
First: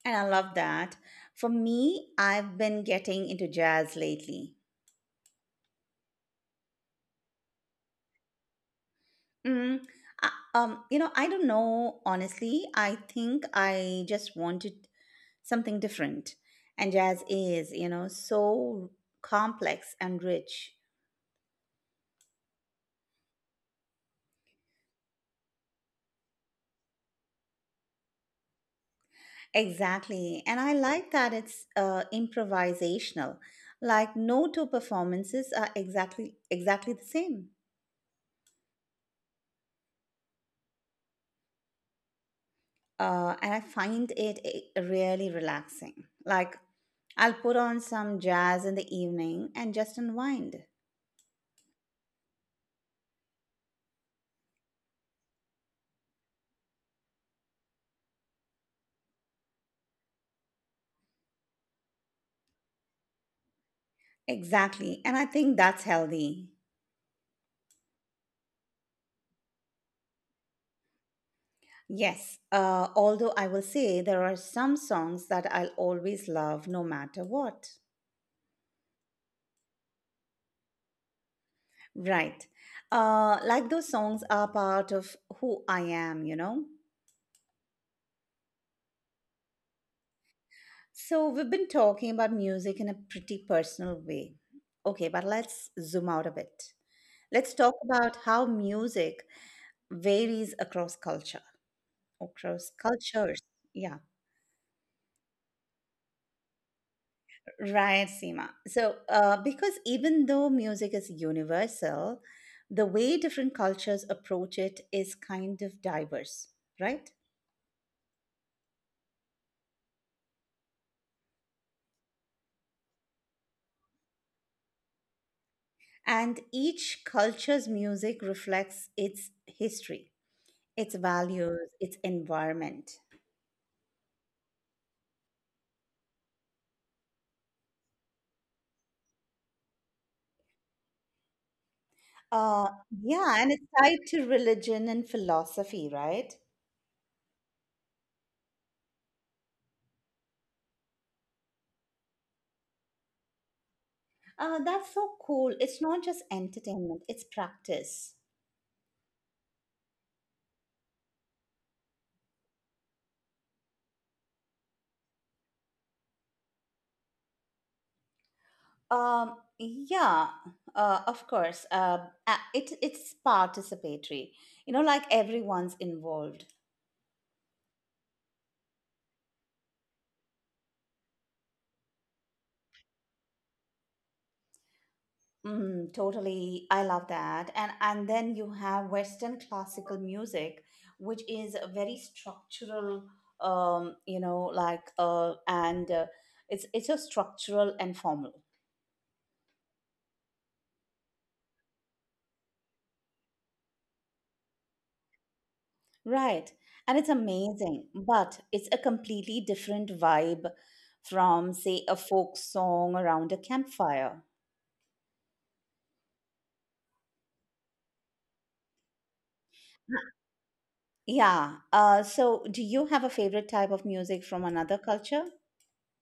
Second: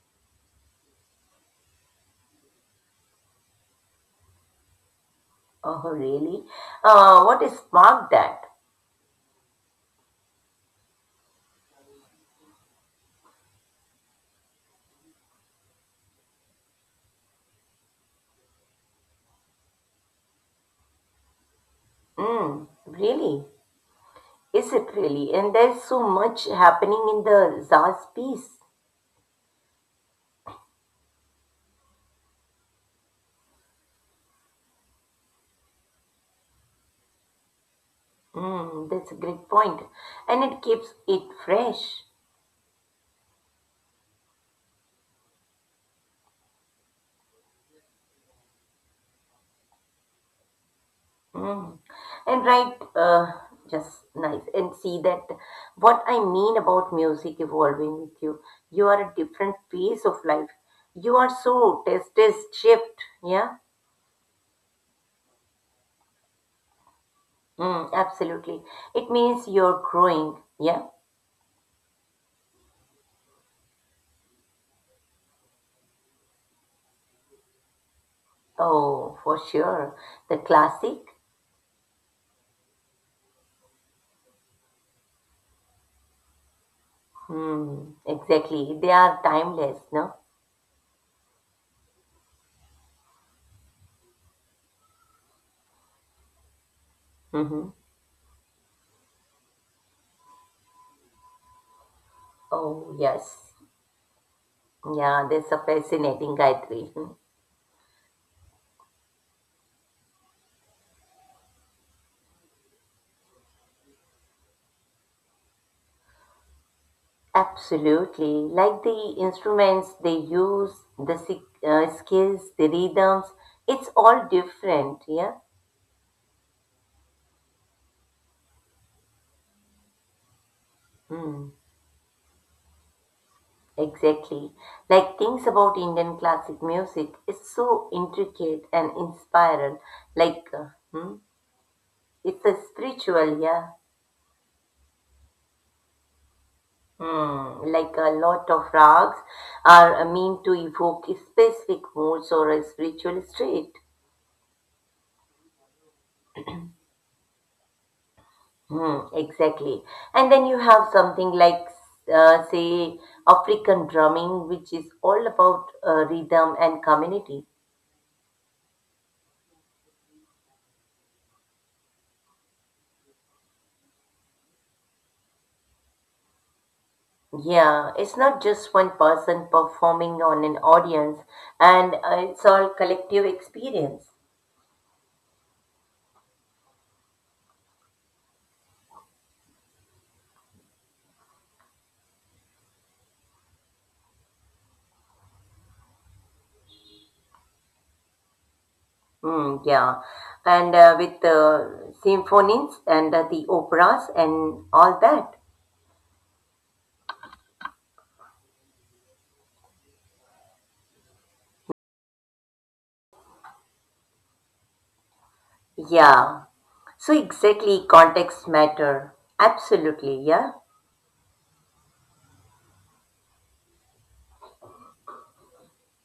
Speaker 1: And I love that. For me, I've been getting into jazz lately.
Speaker 2: Oh, really? What has sparked that?
Speaker 1: Mm, I you know, I don't know, honestly. I think I just wanted something different. And jazz is, you know, so complex and rich.
Speaker 2: Mm, really? Is it really? And there's so much happening in the Zaz piece.
Speaker 1: Exactly. And I like that it's improvisational. Like no two performances are exactly the same.
Speaker 2: Mm, that's a great point. And it keeps it fresh.
Speaker 1: And I find it really relaxing. Like I'll put on some jazz in the evening and just unwind.
Speaker 2: Mm. And right, just nice. And see that what I mean about music evolving with you. You are a different phase of life. You are so test test shift. Yeah.
Speaker 1: Exactly. And I think that's healthy.
Speaker 2: Mm, absolutely. It means you're growing. Yeah.
Speaker 1: Yes. Although I will say there are some songs that I'll always love no matter what.
Speaker 2: Oh, for sure. The classic.
Speaker 1: Right. Like those songs are part of who I am, you know?
Speaker 2: Hmm. Exactly. They are timeless. No.
Speaker 1: So, we've been talking about music in a pretty personal way. Okay, but let's zoom out a bit. Let's
Speaker 2: Mm-hmm.
Speaker 1: talk about how music varies across culture, across
Speaker 2: Oh,
Speaker 1: cultures.
Speaker 2: yes.
Speaker 1: Yeah,
Speaker 2: Yeah. That's a fascinating guy. *laughs*
Speaker 1: right, Seema. So, because even though music is universal, the way different cultures approach it is kind of diverse, right?
Speaker 2: Absolutely. Like the instruments they use, the skills, the rhythms, it's all different, yeah?
Speaker 1: And each culture's music reflects its history, its
Speaker 2: Mm,
Speaker 1: values, its environment.
Speaker 2: exactly. Like things about Indian classic music, it's so intricate and inspiring. Like, hmm, it's a
Speaker 1: Uh, yeah,
Speaker 2: spiritual,
Speaker 1: and it's
Speaker 2: yeah?
Speaker 1: tied to religion and philosophy, right?
Speaker 2: Hmm, like a lot of rags are meant to evoke specific moods or a spiritual state.
Speaker 1: That's so cool. It's not just entertainment, it's practice.
Speaker 2: Hmm, exactly. And then you have something like, say, African drumming, which is all about rhythm and community.
Speaker 1: Um, yeah, of course. It's participatory, you know, like everyone's involved.
Speaker 2: Yeah, it's not just one person performing on an audience, and it's all collective experience.
Speaker 1: Mm, totally. I love that. And then you have Western classical music, which is a very structural, you know, like, and it's so structural and formal.
Speaker 2: Mm, yeah, and with the symphonies and the operas and all that.
Speaker 1: Right. And it's amazing, but it's a completely different vibe from, say, a folk song around a campfire.
Speaker 2: Yeah, so exactly context matter. Absolutely, yeah.
Speaker 1: Yeah. So, do you have a favorite type of music from another culture?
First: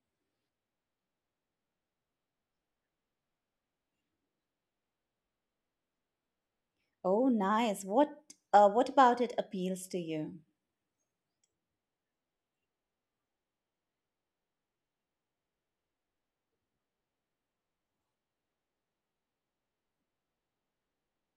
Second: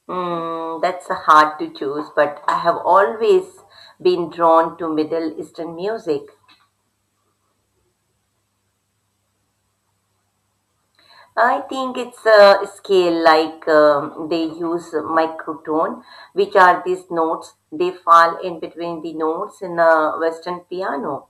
Speaker 2: Mm, that's a hard to choose, but I have always been drawn to Middle Eastern music.
Speaker 1: Oh, nice. What about it appeals to you?
Speaker 2: I think it's a scale like they use microtone, which are these notes. They fall in between the notes in a Western piano.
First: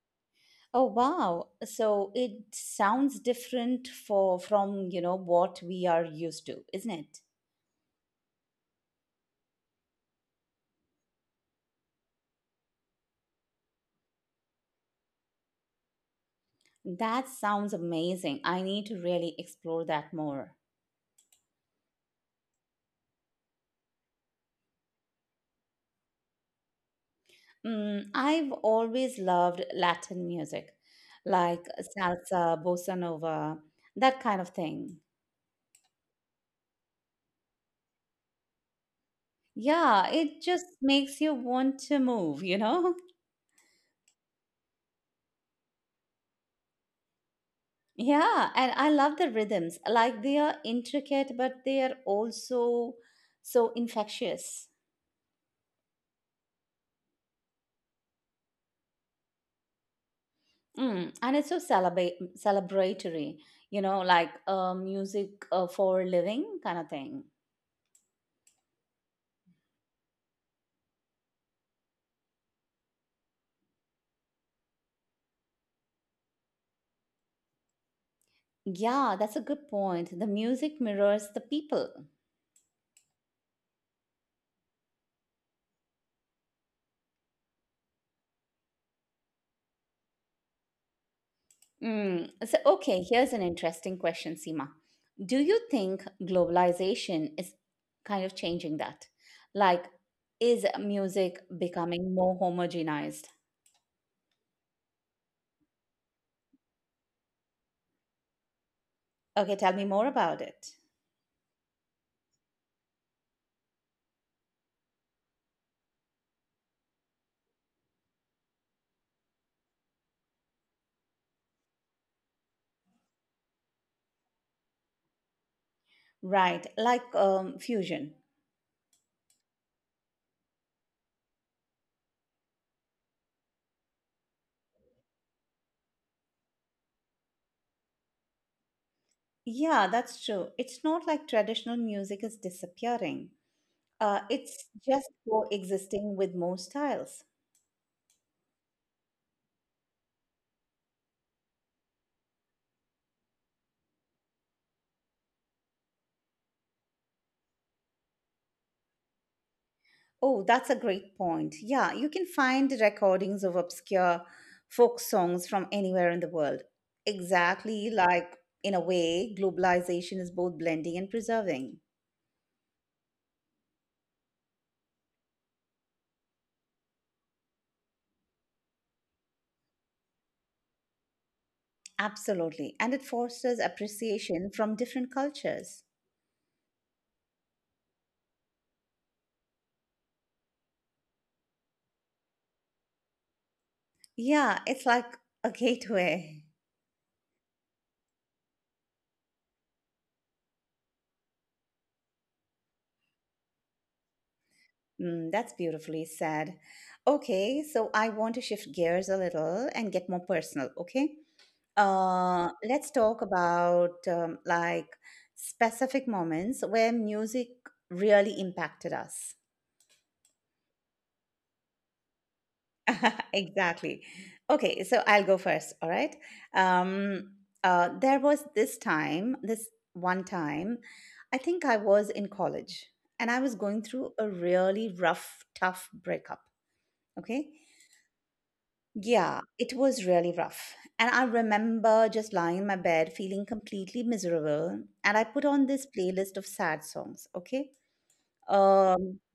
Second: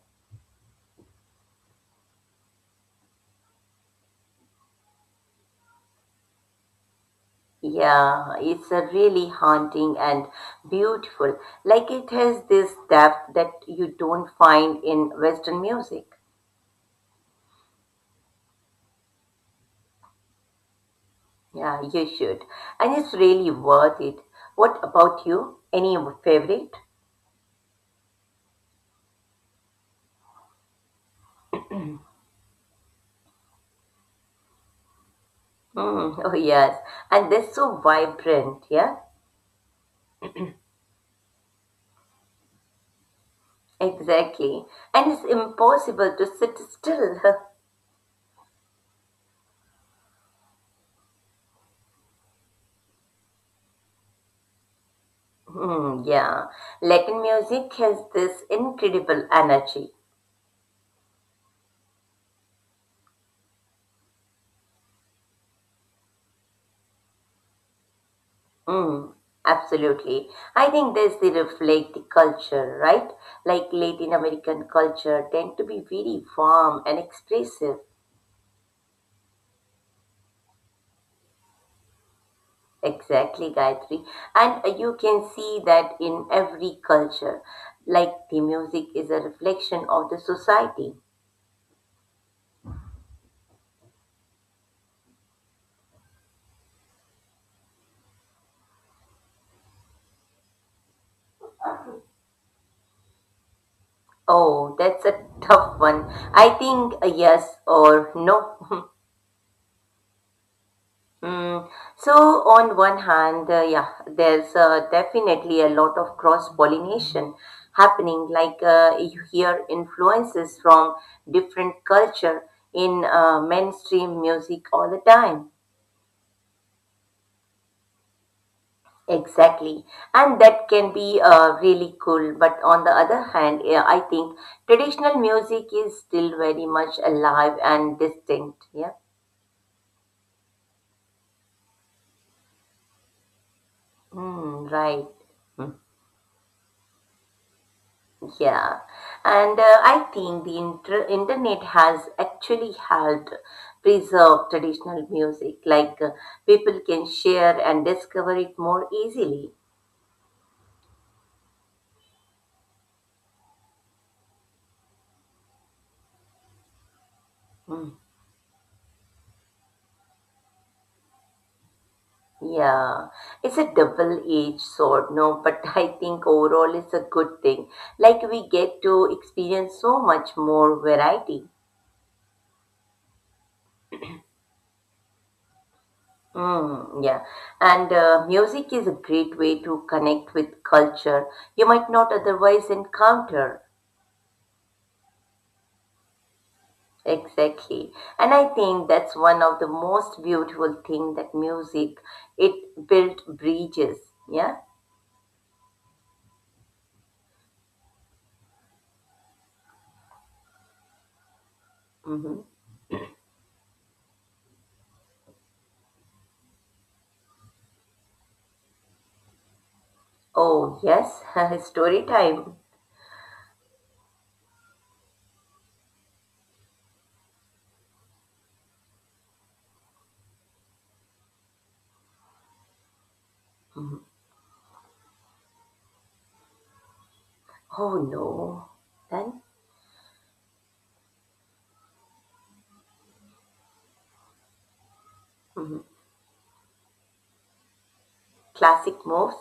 Speaker 1: Oh, wow. So it sounds different for from, you know, what we are used to, isn't it?
Speaker 2: Yeah, it's a really haunting and beautiful. Like it has this depth that you don't find in Western music.
Speaker 1: That sounds amazing. I need to really explore that more.
Speaker 2: Yeah, you should. And it's really worth it. What about you? Any favorite?
Speaker 1: Mm, I've always loved Latin music, like salsa, bossa nova, that kind of thing.
Speaker 2: Mm. *laughs* Oh, yes. And they're so vibrant, yeah?
Speaker 1: Yeah, it just makes you want to move, you know? *laughs*
Speaker 2: Exactly. And it's impossible to sit still. *laughs*
Speaker 1: Yeah, and I love the rhythms. Like they are intricate, but they are also so infectious.
Speaker 2: Mm, yeah. Latin music has this incredible energy.
Speaker 1: Mm, and it's so celebratory, you know, like music for living kind of thing.
Speaker 2: Mm, absolutely. I think this they reflect the culture, right? Like Latin American culture tend to be very warm and expressive.
Speaker 1: Yeah, that's a good point. The music mirrors the people.
Speaker 2: Exactly, Gayatri. And you can see that in every culture. Like the music is a reflection of the society.
Speaker 1: Mm, so, okay, here's an interesting question, Seema. Do you think globalization is kind of changing that? Like, is music becoming more homogenized?
Speaker 2: Oh, that's a *laughs* tough one. I think a yes or no. *laughs*
Speaker 1: Okay, tell me more about it.
Speaker 2: Mm. So, on one hand, yeah, there's definitely a lot of cross pollination happening. Like you hear influences from different culture in mainstream music all the time.
Speaker 1: Right, like fusion.
Speaker 2: Exactly. And that can be really cool. But on the other hand, yeah, I think traditional music is still very much alive and distinct. Yeah.
Speaker 1: Yeah, that's true. It's not like traditional music is disappearing.
Speaker 2: Mm,
Speaker 1: It's
Speaker 2: right.
Speaker 1: just
Speaker 2: Mm.
Speaker 1: coexisting with more styles.
Speaker 2: Yeah, and I think the internet has actually helped preserve traditional music. Like people can share and discover it more easily.
Speaker 1: Oh, that's a great point. Yeah, you can find recordings of obscure folk songs from anywhere in the world.
Speaker 2: Hmm.
Speaker 1: Exactly, like, in a way, globalization is both blending and preserving.
Speaker 2: Yeah, it's a double-edged sword, no, but *laughs* I think overall it's a good thing. Like we get to experience so much more variety.
Speaker 1: Absolutely. And it fosters appreciation from different cultures.
Speaker 2: Mm, yeah, and music is a great way to connect with culture you might not otherwise encounter.
Speaker 1: Yeah, it's like a gateway.
Speaker 2: Exactly. And I think that's one of the most beautiful thing that music, it built bridges. Yeah.
Speaker 1: Mm, that's beautifully said. Okay, so I want to shift gears a little and get more personal, okay?
Speaker 2: Hmm.
Speaker 1: Let's talk about like specific moments where music really impacted us.
Speaker 2: Oh, yes, *laughs* story time.
Speaker 1: *laughs* Exactly. Okay, so I'll go first. All right. Um, there was this time, this one time, I think I was in college and I was going
Speaker 2: Mm-hmm.
Speaker 1: through a really rough, tough breakup. Okay.
Speaker 2: Oh no. Then
Speaker 1: Yeah, it was really rough. And I remember just lying in my bed feeling completely miserable. And I put on
Speaker 2: mm,
Speaker 1: this playlist of sad songs, okay?
Speaker 2: classic
Speaker 1: Um,
Speaker 2: moves.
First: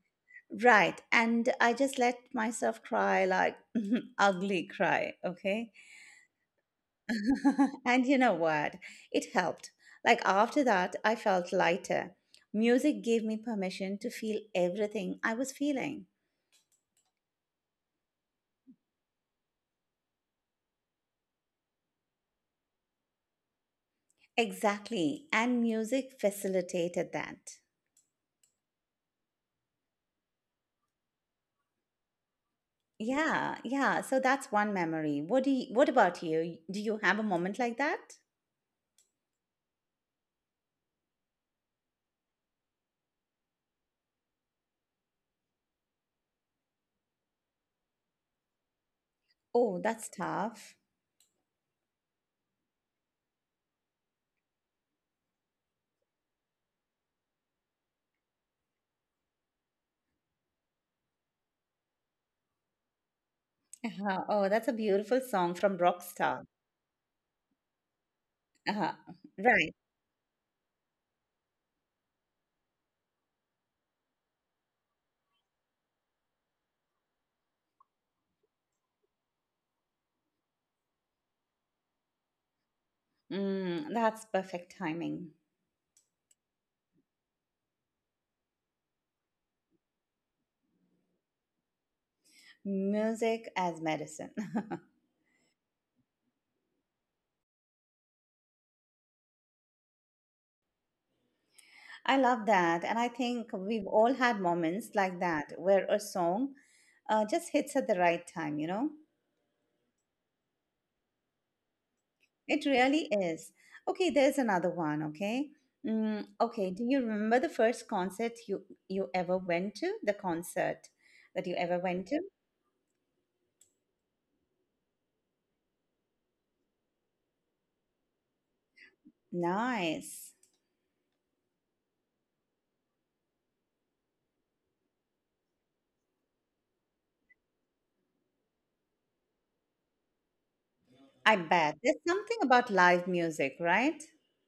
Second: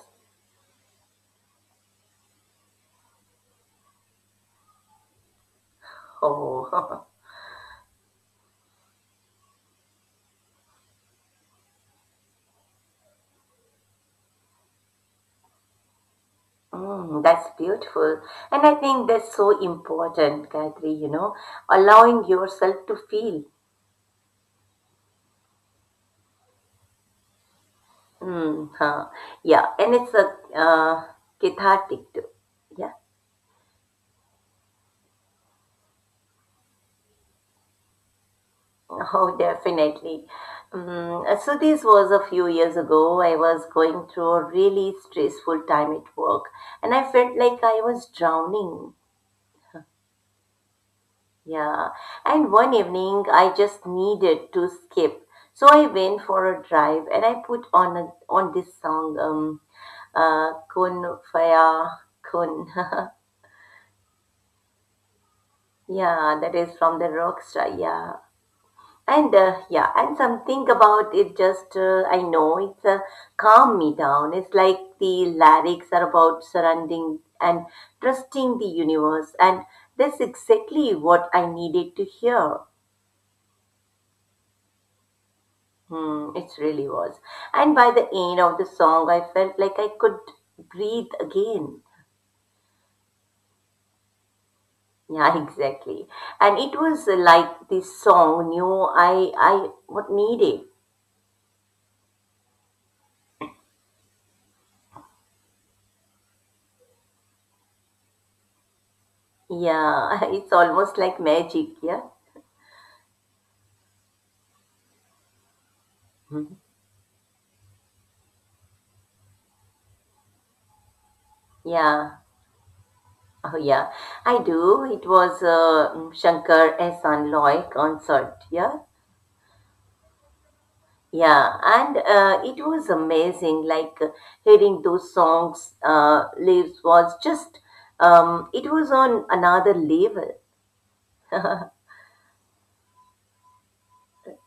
Speaker 1: right. And I just let myself cry like *laughs* ugly cry, okay?
Speaker 2: Oh.
Speaker 1: *laughs* And you know what? It helped. Like after that, I felt lighter. Music gave me permission to feel everything I was feeling.
Speaker 2: *laughs* Mm, that's beautiful. And I think that's so important, Gayatri, you know, allowing yourself to feel.
Speaker 1: Exactly. And music facilitated that.
Speaker 2: Mm, huh. Yeah, and it's a uh, cathartic too. Yeah.
Speaker 1: Yeah, yeah. So that's one memory. What about you? Do you have a moment like that?
Speaker 2: *laughs* Oh, definitely. Mm, so this was a few years ago. I was going through a really stressful time at work, and I felt like I was drowning.
Speaker 1: Oh, that's tough.
Speaker 2: Yeah, and one evening I just needed to skip, so I went for a drive and I put on this song, Kun Faya Kun. *laughs*
Speaker 1: Uh-huh. Oh, that's a beautiful song from Rockstar.
Speaker 2: Yeah, that is from the Rockstar. Yeah,
Speaker 1: Uh-huh.
Speaker 2: and
Speaker 1: Right.
Speaker 2: yeah, and something about it just I know it's calm me down. It's like the lyrics are about surrounding and trusting the universe, and that's exactly what I needed to hear.
Speaker 1: Mm, that's perfect timing.
Speaker 2: Hmm, it really was. And by the end of the song, I felt like I could breathe again.
Speaker 1: Music as medicine. *laughs*
Speaker 2: Yeah, *laughs* exactly. And it was like this song knew I what needed.
Speaker 1: I love that. And I think we've all had moments like that where a song just hits at the right time, you know?
Speaker 2: Yeah, *laughs* it's almost like magic. Yeah.
Speaker 1: It really is. Okay, there's another one, okay? Mm,
Speaker 2: Mhm.
Speaker 1: okay, do you remember the first concert you you ever went to? The concert that you ever went
Speaker 2: Yeah.
Speaker 1: to?
Speaker 2: Oh yeah, I do. It was a Shankar S. Loy concert. Yeah.
Speaker 1: Nice.
Speaker 2: Yeah, and it was amazing. Like hearing those songs, lives was just, it was on another level.
Speaker 1: I bet. There's something about live music, right?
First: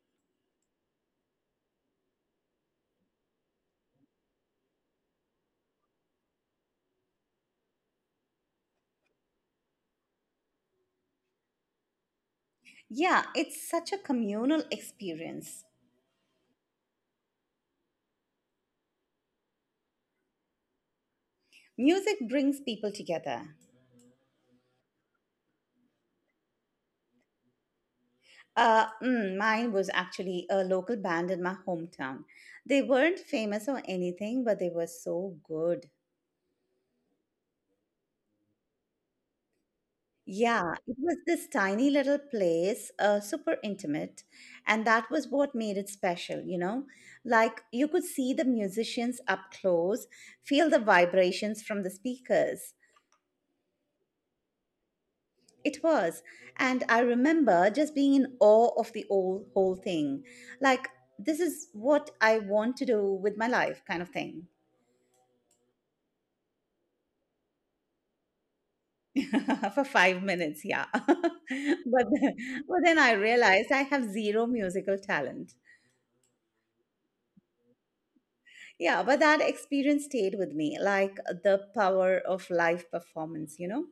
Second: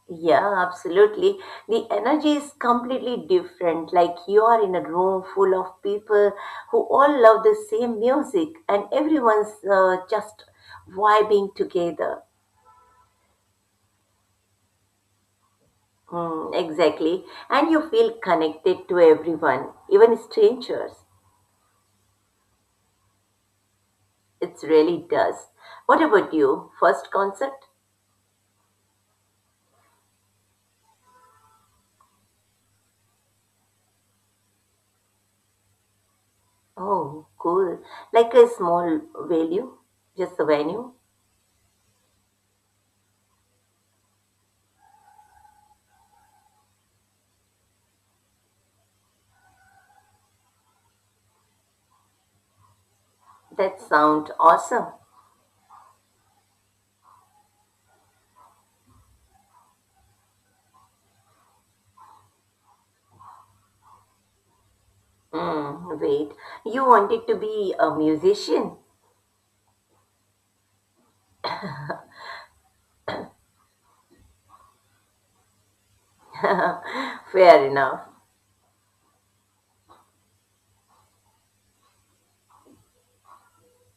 Speaker 2: Yeah, absolutely. The energy is completely different. Like you are in a room full of people who all love the same music, and everyone's just vibing together.
Speaker 1: Yeah, it's such a communal experience.
Speaker 2: Mm, exactly. And you feel connected to everyone, even strangers.
Speaker 1: Music brings people together.
Speaker 2: It really does. What about you? First concept?
Speaker 1: Mine was actually a local band in my hometown. They weren't famous or anything, but they were so good.
Speaker 2: Oh, cool. Like a small value? Just a
Speaker 1: Yeah,
Speaker 2: venue?
Speaker 1: it was this tiny little place, super intimate, and that was what made it special, you know? Like you could see the musicians up close, feel the vibrations from the speakers.
Speaker 2: That sound awesome.
Speaker 1: It was. And I remember just being in awe of the whole thing. Like, this is what I want to do with my life, kind of thing.
Speaker 2: Mm, wait, you wanted to be a musician?
Speaker 1: *laughs* For 5 minutes, yeah. *laughs* But, then I realized I have zero musical talent.
Speaker 2: *laughs* Fair enough.
Speaker 1: Yeah, but that experience stayed with me, like the power of live performance, you know?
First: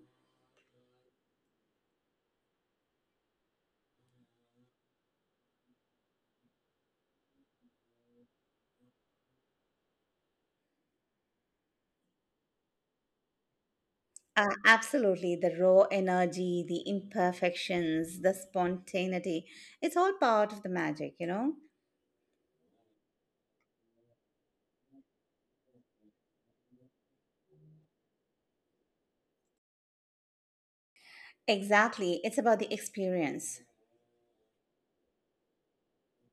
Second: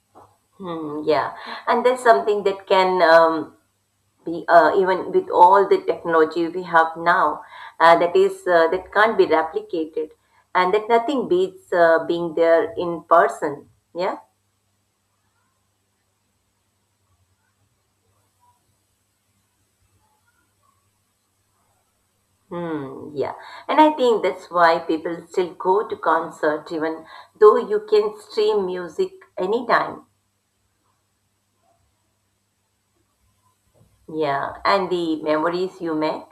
Speaker 2: Hmm, yeah, and that's something that can be even with all the technology we have now, that can't be replicated, and that nothing beats being there in person. Yeah.
Speaker 1: Absolutely. The raw energy, the imperfections, the spontaneity. It's all part of the magic, you know?
Speaker 2: Hmm, yeah. And I think that's why people still go to concert even though you can stream music anytime.
Speaker 1: Exactly. It's about the experience.
Speaker 2: Yeah. And the memories you make.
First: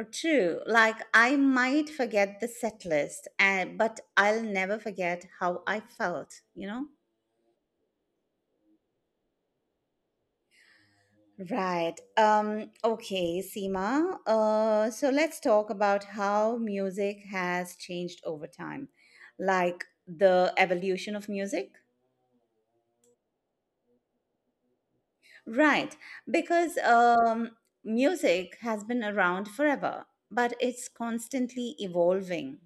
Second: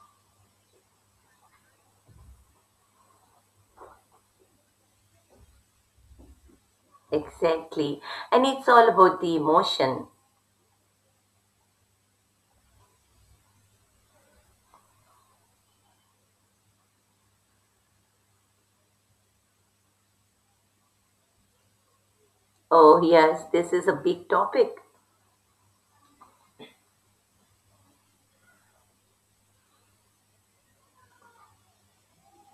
Speaker 1: True. Like, I might forget the set list, but I'll never forget how I felt, you know?
Speaker 2: Exactly. And it's all about the emotion.
Speaker 1: Right. Okay, Seema. So let's talk about how music has changed over time, like the evolution of music.
Speaker 2: Oh, yes, this is a big topic.
Speaker 1: Right. Because music has been around forever, but it's constantly evolving.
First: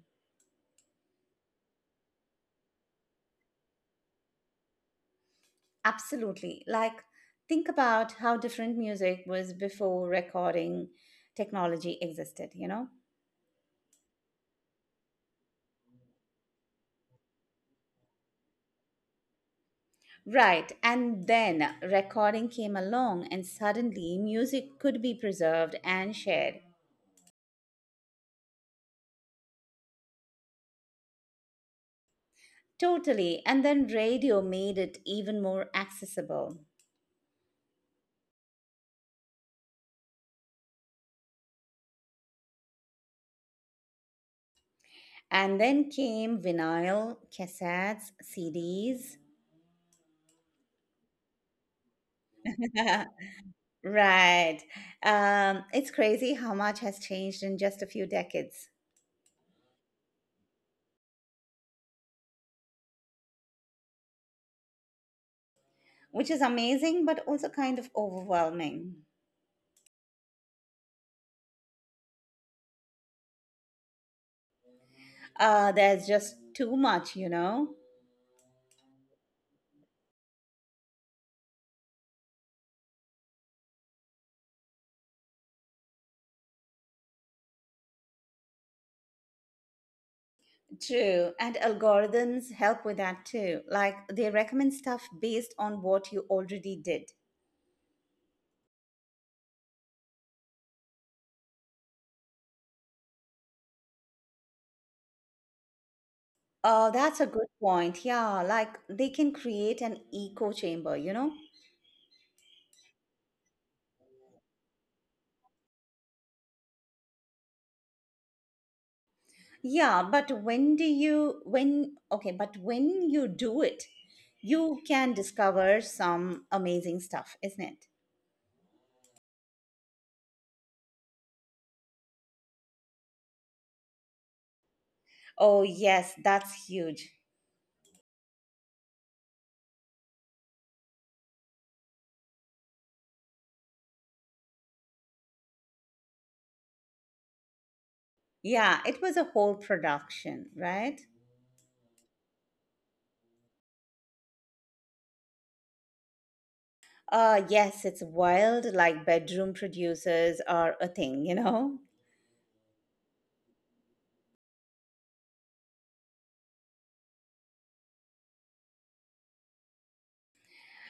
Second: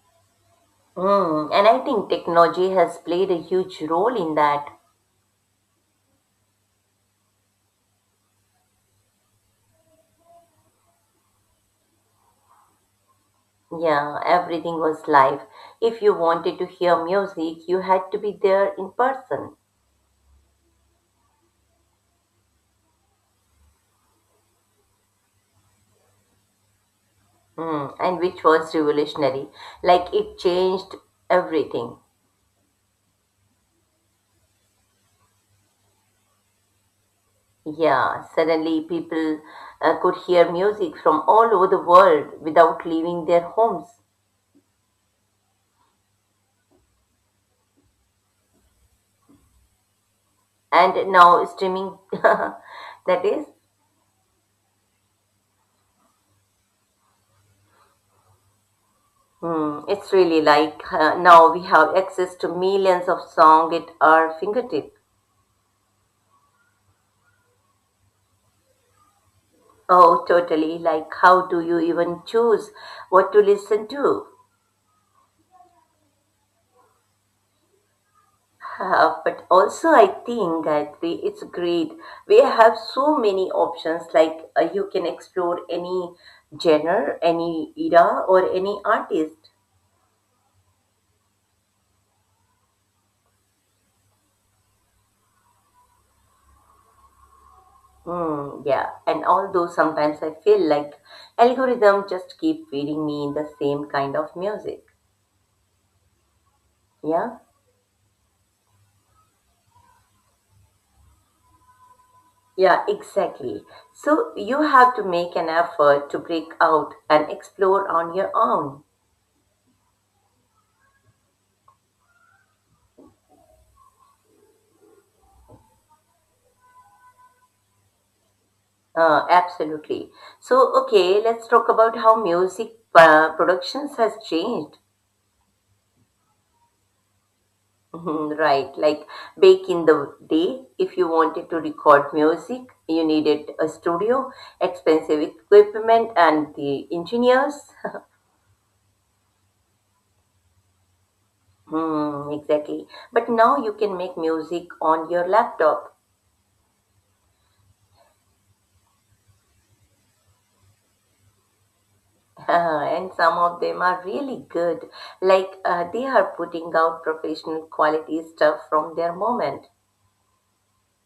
Speaker 2: Mm, and I think technology has played a huge role in that.
Speaker 1: Absolutely. Like, think about how different music was before recording technology existed, you know?
Speaker 2: Yeah, everything was live. If you wanted to hear music, you had to be there in person.
Speaker 1: Right, and then recording came along, and suddenly music could be preserved and shared.
Speaker 2: Mm, and which was revolutionary. Like it changed everything.
Speaker 1: Totally, and then radio made it even more accessible.
Speaker 2: Yeah, suddenly people could hear music from all over the world without leaving their homes.
Speaker 1: And then came vinyl, cassettes, CDs.
Speaker 2: And now streaming, *laughs* that
Speaker 1: *laughs*
Speaker 2: is,
Speaker 1: Right. It's crazy how much has changed in just a few decades,
Speaker 2: hmm, it's really like now we have access to millions of songs at our fingertips.
Speaker 1: which is amazing, but also kind of overwhelming.
Speaker 2: Oh, totally. Like, how do you even choose what to listen to?
Speaker 1: There's just too much, you know?
Speaker 2: But also I think that we, it's great. We have so many options. Like you can explore any genre, any era, or any artist.
Speaker 1: True, and algorithms help with that too. Like they recommend stuff based on what you already did.
Speaker 2: Mm, yeah, and although sometimes I feel like algorithm just keep feeding me the same kind of music.
Speaker 1: Oh, that's a
Speaker 2: Yeah,
Speaker 1: good point. Yeah, like they can create an echo chamber, you know?
Speaker 2: yeah, exactly. So you have to make an effort to break out and explore on your own.
Speaker 1: Yeah, but when do you, when, okay, but when you do it, you can discover some amazing stuff, isn't it?
Speaker 2: Absolutely. So, okay, let's talk about how music productions has changed.
Speaker 1: Oh, yes, that's huge.
Speaker 2: Mhm. Right, like back in the day, if you wanted to record music, you needed a studio, expensive equipment, and the engineers. *laughs*
Speaker 1: Yeah, it was a whole production, right?
Speaker 2: Mm, exactly. But now you can make music on your laptop.
Speaker 1: Yes, it's wild. Like bedroom producers are a thing, you know?
Speaker 2: *laughs* And some of them are really good. Like they are putting out professional quality stuff from their moment.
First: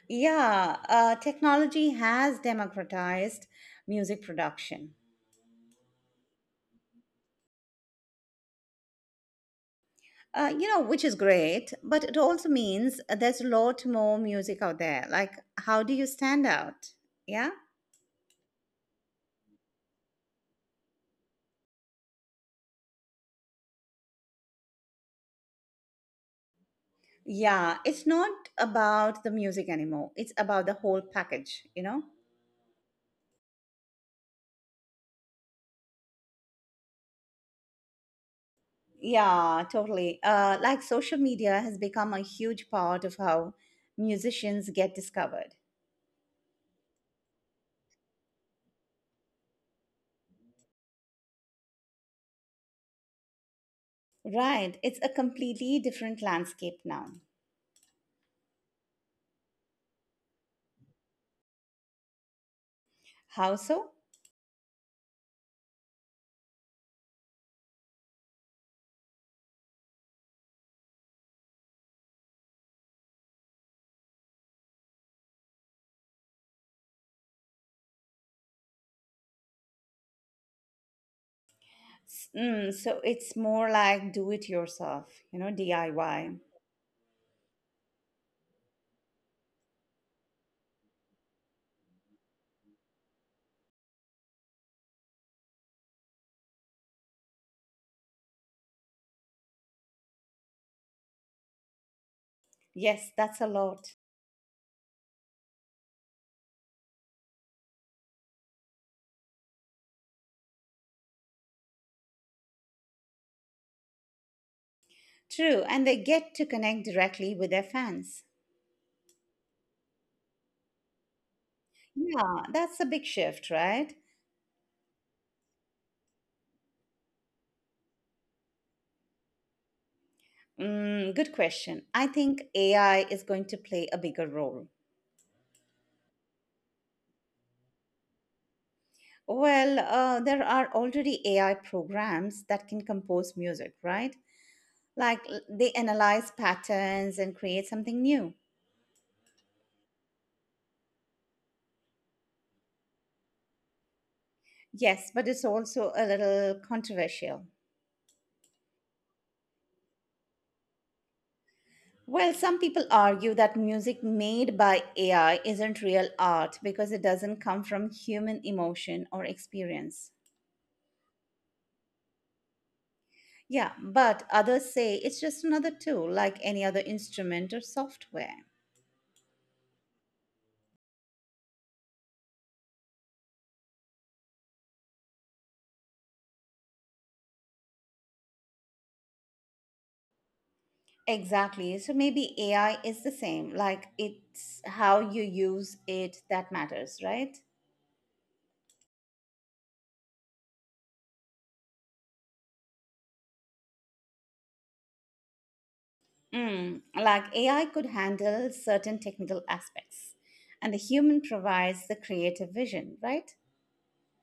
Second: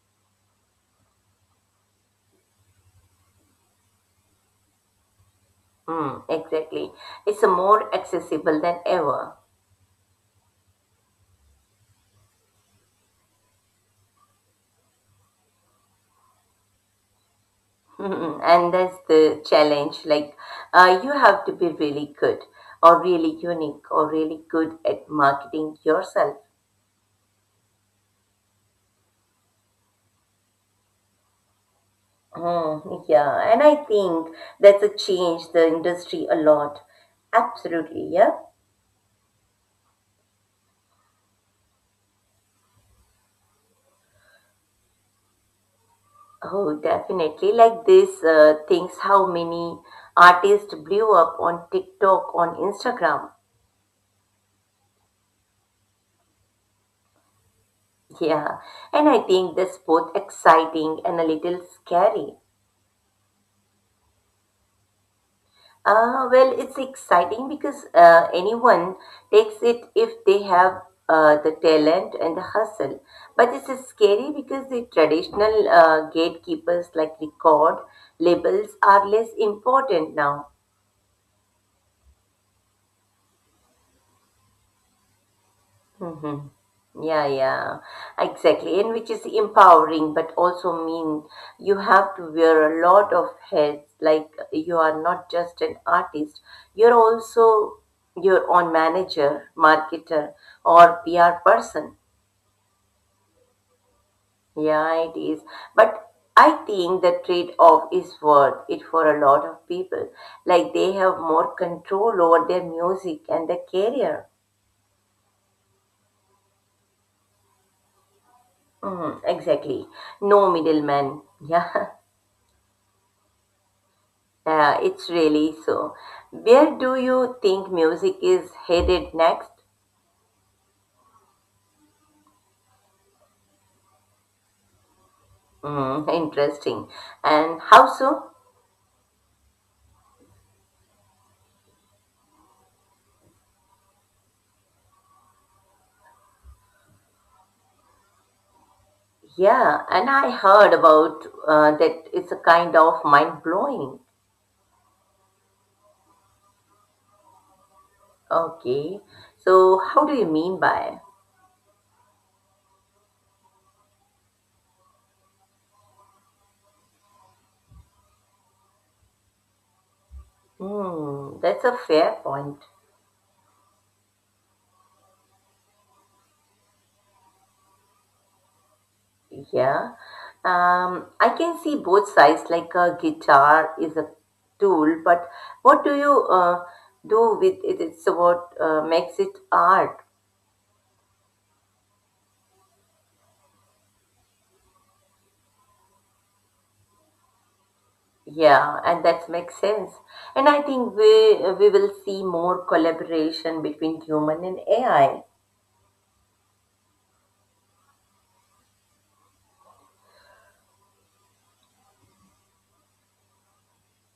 Speaker 1: Yeah, technology has democratized music production,
Speaker 2: Mm, exactly. It's a more accessible than ever.
Speaker 1: you know, which is great, but it also means there's a lot more music out there. Like, how do you stand out? Yeah?
Speaker 2: *laughs* And that's the challenge. Like, you have to be really good or really unique or really good at marketing yourself.
Speaker 1: Yeah, it's not about the music anymore, it's about the whole package, you know?
Speaker 2: Mm, yeah. And I think that's a change the industry a lot. Absolutely. Yeah.
Speaker 1: Yeah, totally. Like, social media has become a huge part of how musicians get discovered.
Speaker 2: Oh, definitely. Like this things how many artists blew up on TikTok, on Instagram.
Speaker 1: Right, it's a completely different landscape now.
Speaker 2: Yeah, and I think that's both exciting and a little scary.
Speaker 1: How so?
Speaker 2: Well, it's exciting because anyone takes it if they have the talent and the hustle. But it's scary because the traditional gatekeepers like record labels are less important now.
Speaker 1: So it's more like do it yourself, you know, DIY.
Speaker 2: Hmm. Yeah, yeah, exactly. And which is empowering, but also mean you have to wear a lot of hats. Like you are not just an artist, you're also your own manager, marketer, or PR person.
Speaker 1: Yes, that's a lot.
Speaker 2: Yeah, it is. But I think the trade-off is worth it for a lot of people. Like they have more control over their music and their career.
Speaker 1: True, and they get to connect directly with their fans.
Speaker 2: Mm, exactly. No middleman. Yeah. *laughs*
Speaker 1: Yeah, that's a big shift, right?
Speaker 2: Yeah, it's really so. Where do you think music is headed next?
Speaker 1: Mm, good question. I think AI is going to play a bigger role.
Speaker 2: Mm, interesting. And how so?
Speaker 1: Well, there are already AI programs that can compose music, right? Like they analyze patterns and create something new.
Speaker 2: Yeah, and I heard about that it's a kind of mind blowing.
Speaker 1: Yes, but it's also a little controversial.
Speaker 2: Okay, so how do you mean by?
Speaker 1: Well, some people argue that music made by AI isn't real art because it doesn't come from human emotion or experience.
Speaker 2: Hmm, that's a fair point.
Speaker 1: Yeah, but others say it's just another tool like any other instrument or software.
Speaker 2: Yeah, I can see both sides. Like a guitar is a tool, but what do you do with it? It's what makes it art.
Speaker 1: Exactly. So maybe AI is the same, like it's how you use it that matters, right?
Speaker 2: Yeah, and that makes sense. And I think we will see more collaboration between human and AI.
Speaker 1: Mm, like AI could handle certain technical aspects, and the human provides the creative vision, right?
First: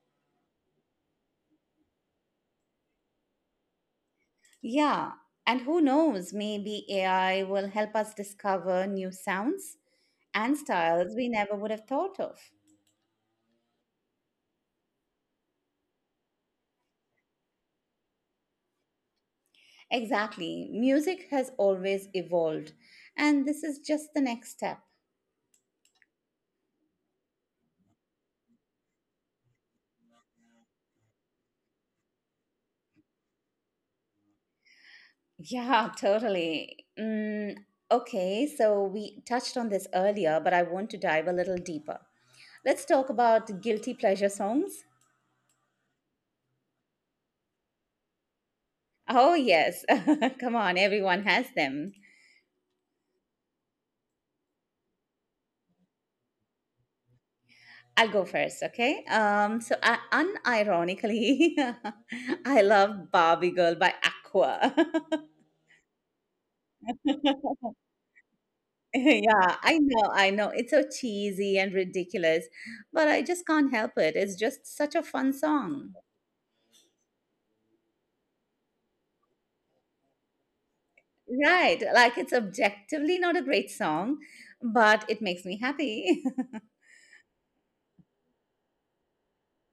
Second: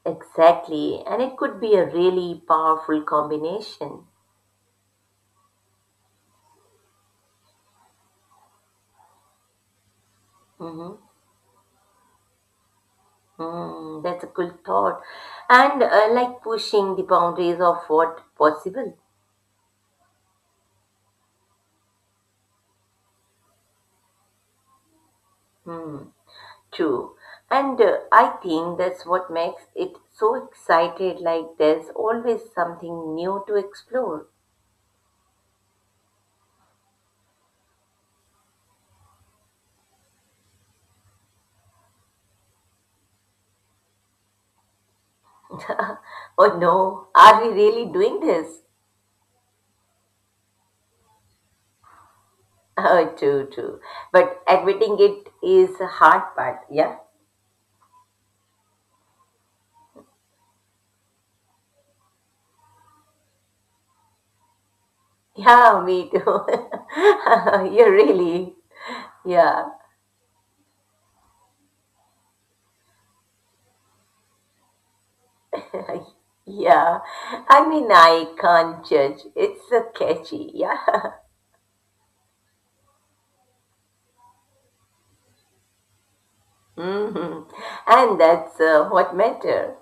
Speaker 2: Exactly, and it could be a really powerful combination.
Speaker 1: Yeah. And who knows, maybe AI will help us discover new sounds and
Speaker 2: Mm-hmm.
Speaker 1: styles we never would have thought of.
Speaker 2: Mm, that's a cool thought, and like pushing the boundaries of what possible.
Speaker 1: Exactly. Music has always evolved, and this is just the next step.
Speaker 2: Hmm. True, and I think that's what makes it so excited. Like there's always something new to explore.
Speaker 1: Yeah, *laughs* totally. Okay, so we touched on this earlier, but I want to dive a little deeper. Let's talk about guilty pleasure songs.
Speaker 2: *laughs* Oh no, are we really doing this?
Speaker 1: Oh, yes. *laughs* Come on, everyone has them.
Speaker 2: *laughs* Oh, true, true. But admitting it is a hard part. Yeah. *laughs*
Speaker 1: I'll go first, okay? I, unironically, *laughs* I love Barbie Girl by Aqua.
Speaker 2: Yeah, me too.
Speaker 1: *laughs* yeah,
Speaker 2: *laughs* You really. Yeah.
Speaker 1: I know, I know. It's so cheesy and ridiculous, but I just can't help it. It's just such a fun song.
Speaker 2: *laughs* Yeah. I mean, I can't judge. It's a catchy. Yeah.
Speaker 1: Right. Like, it's objectively not a great song, but it makes me happy. *laughs*
Speaker 2: *laughs* Hmm. And that's what matter.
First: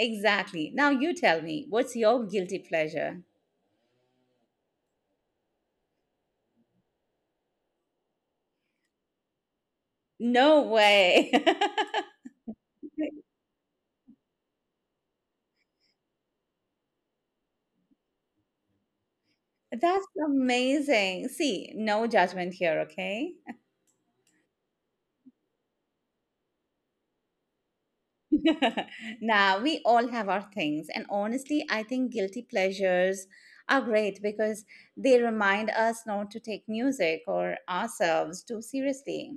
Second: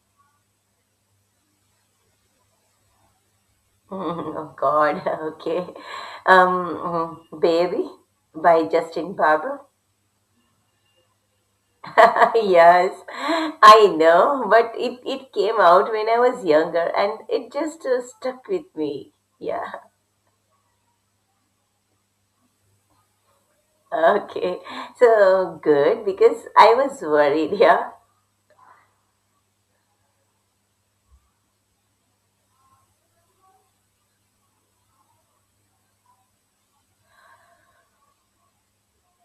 Speaker 1: Exactly. Now you tell me, what's your guilty pleasure?
Speaker 2: *laughs* Mhm. Oh, God. *laughs* Okay. Mm-hmm. Baby by Justin Bieber.
Speaker 1: No way.
Speaker 2: *laughs* Yes,
Speaker 1: *laughs*
Speaker 2: I know, but it came out when I was younger and it just stuck with me. Yeah,
Speaker 1: That's amazing. See, no judgment here, okay?
Speaker 2: *laughs* okay. So good because I was worried. *laughs* Yeah,
Speaker 1: *laughs* Now, we all have our things, and honestly, I think guilty pleasures are great because they remind us not to take music or ourselves too seriously.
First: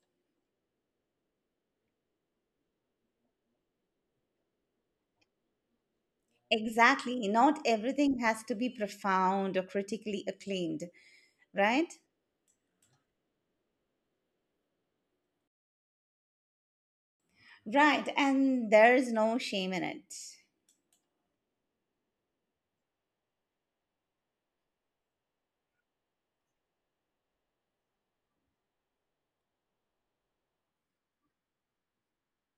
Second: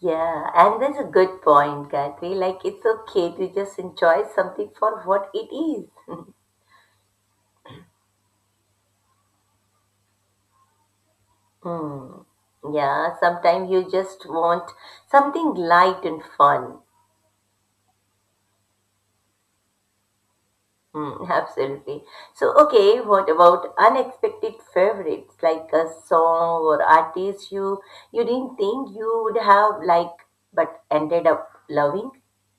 Speaker 2: yeah, and that's a good point, Gayatri. Like, it's okay to just enjoy something for what it is. *laughs*
Speaker 1: Exactly. Not everything has to be profound or critically acclaimed, right?
Speaker 2: Hmm. Yeah, sometimes you just want something light and fun.
Speaker 1: Right. And there's no shame in it.
Speaker 2: Mm, *laughs* absolutely. So, okay, what about unexpected favorites like a song or artist you didn't think you would have like but ended up loving?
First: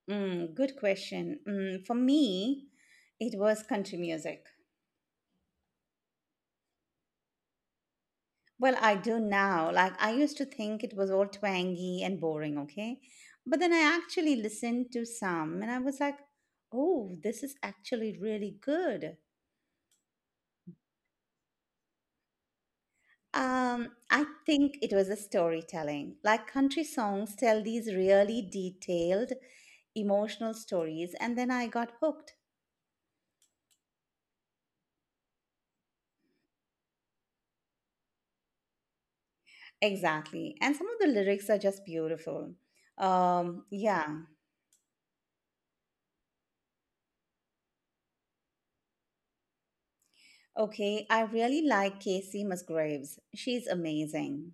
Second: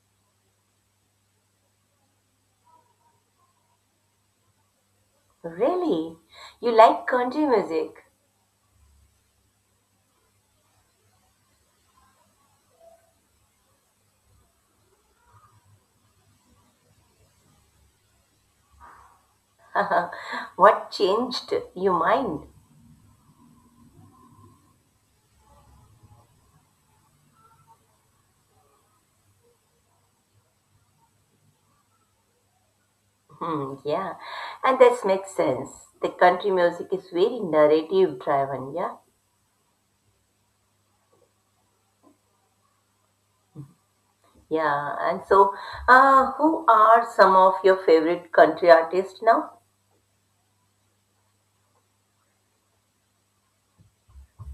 Speaker 1: Mm, good question. For me, it was country music.
Speaker 2: Really? You like country music?
Speaker 1: Well, I do now. Like, I used to think it was all twangy and boring, okay? But then I actually listened to some and I was like, oh, this is actually really good.
Speaker 2: *laughs* What changed your mind?
Speaker 1: I think it was a storytelling. Like, country songs tell these really detailed emotional stories, and then I got hooked.
Speaker 2: Hmm, yeah, and this makes sense. The country music is very narrative driven, yeah?
Speaker 1: Exactly. And some of the lyrics are just beautiful. Um, yeah.
Speaker 2: Yeah, and so who are some of your favorite country artists now?
Speaker 1: Okay, I really like Casey Musgraves. She's amazing.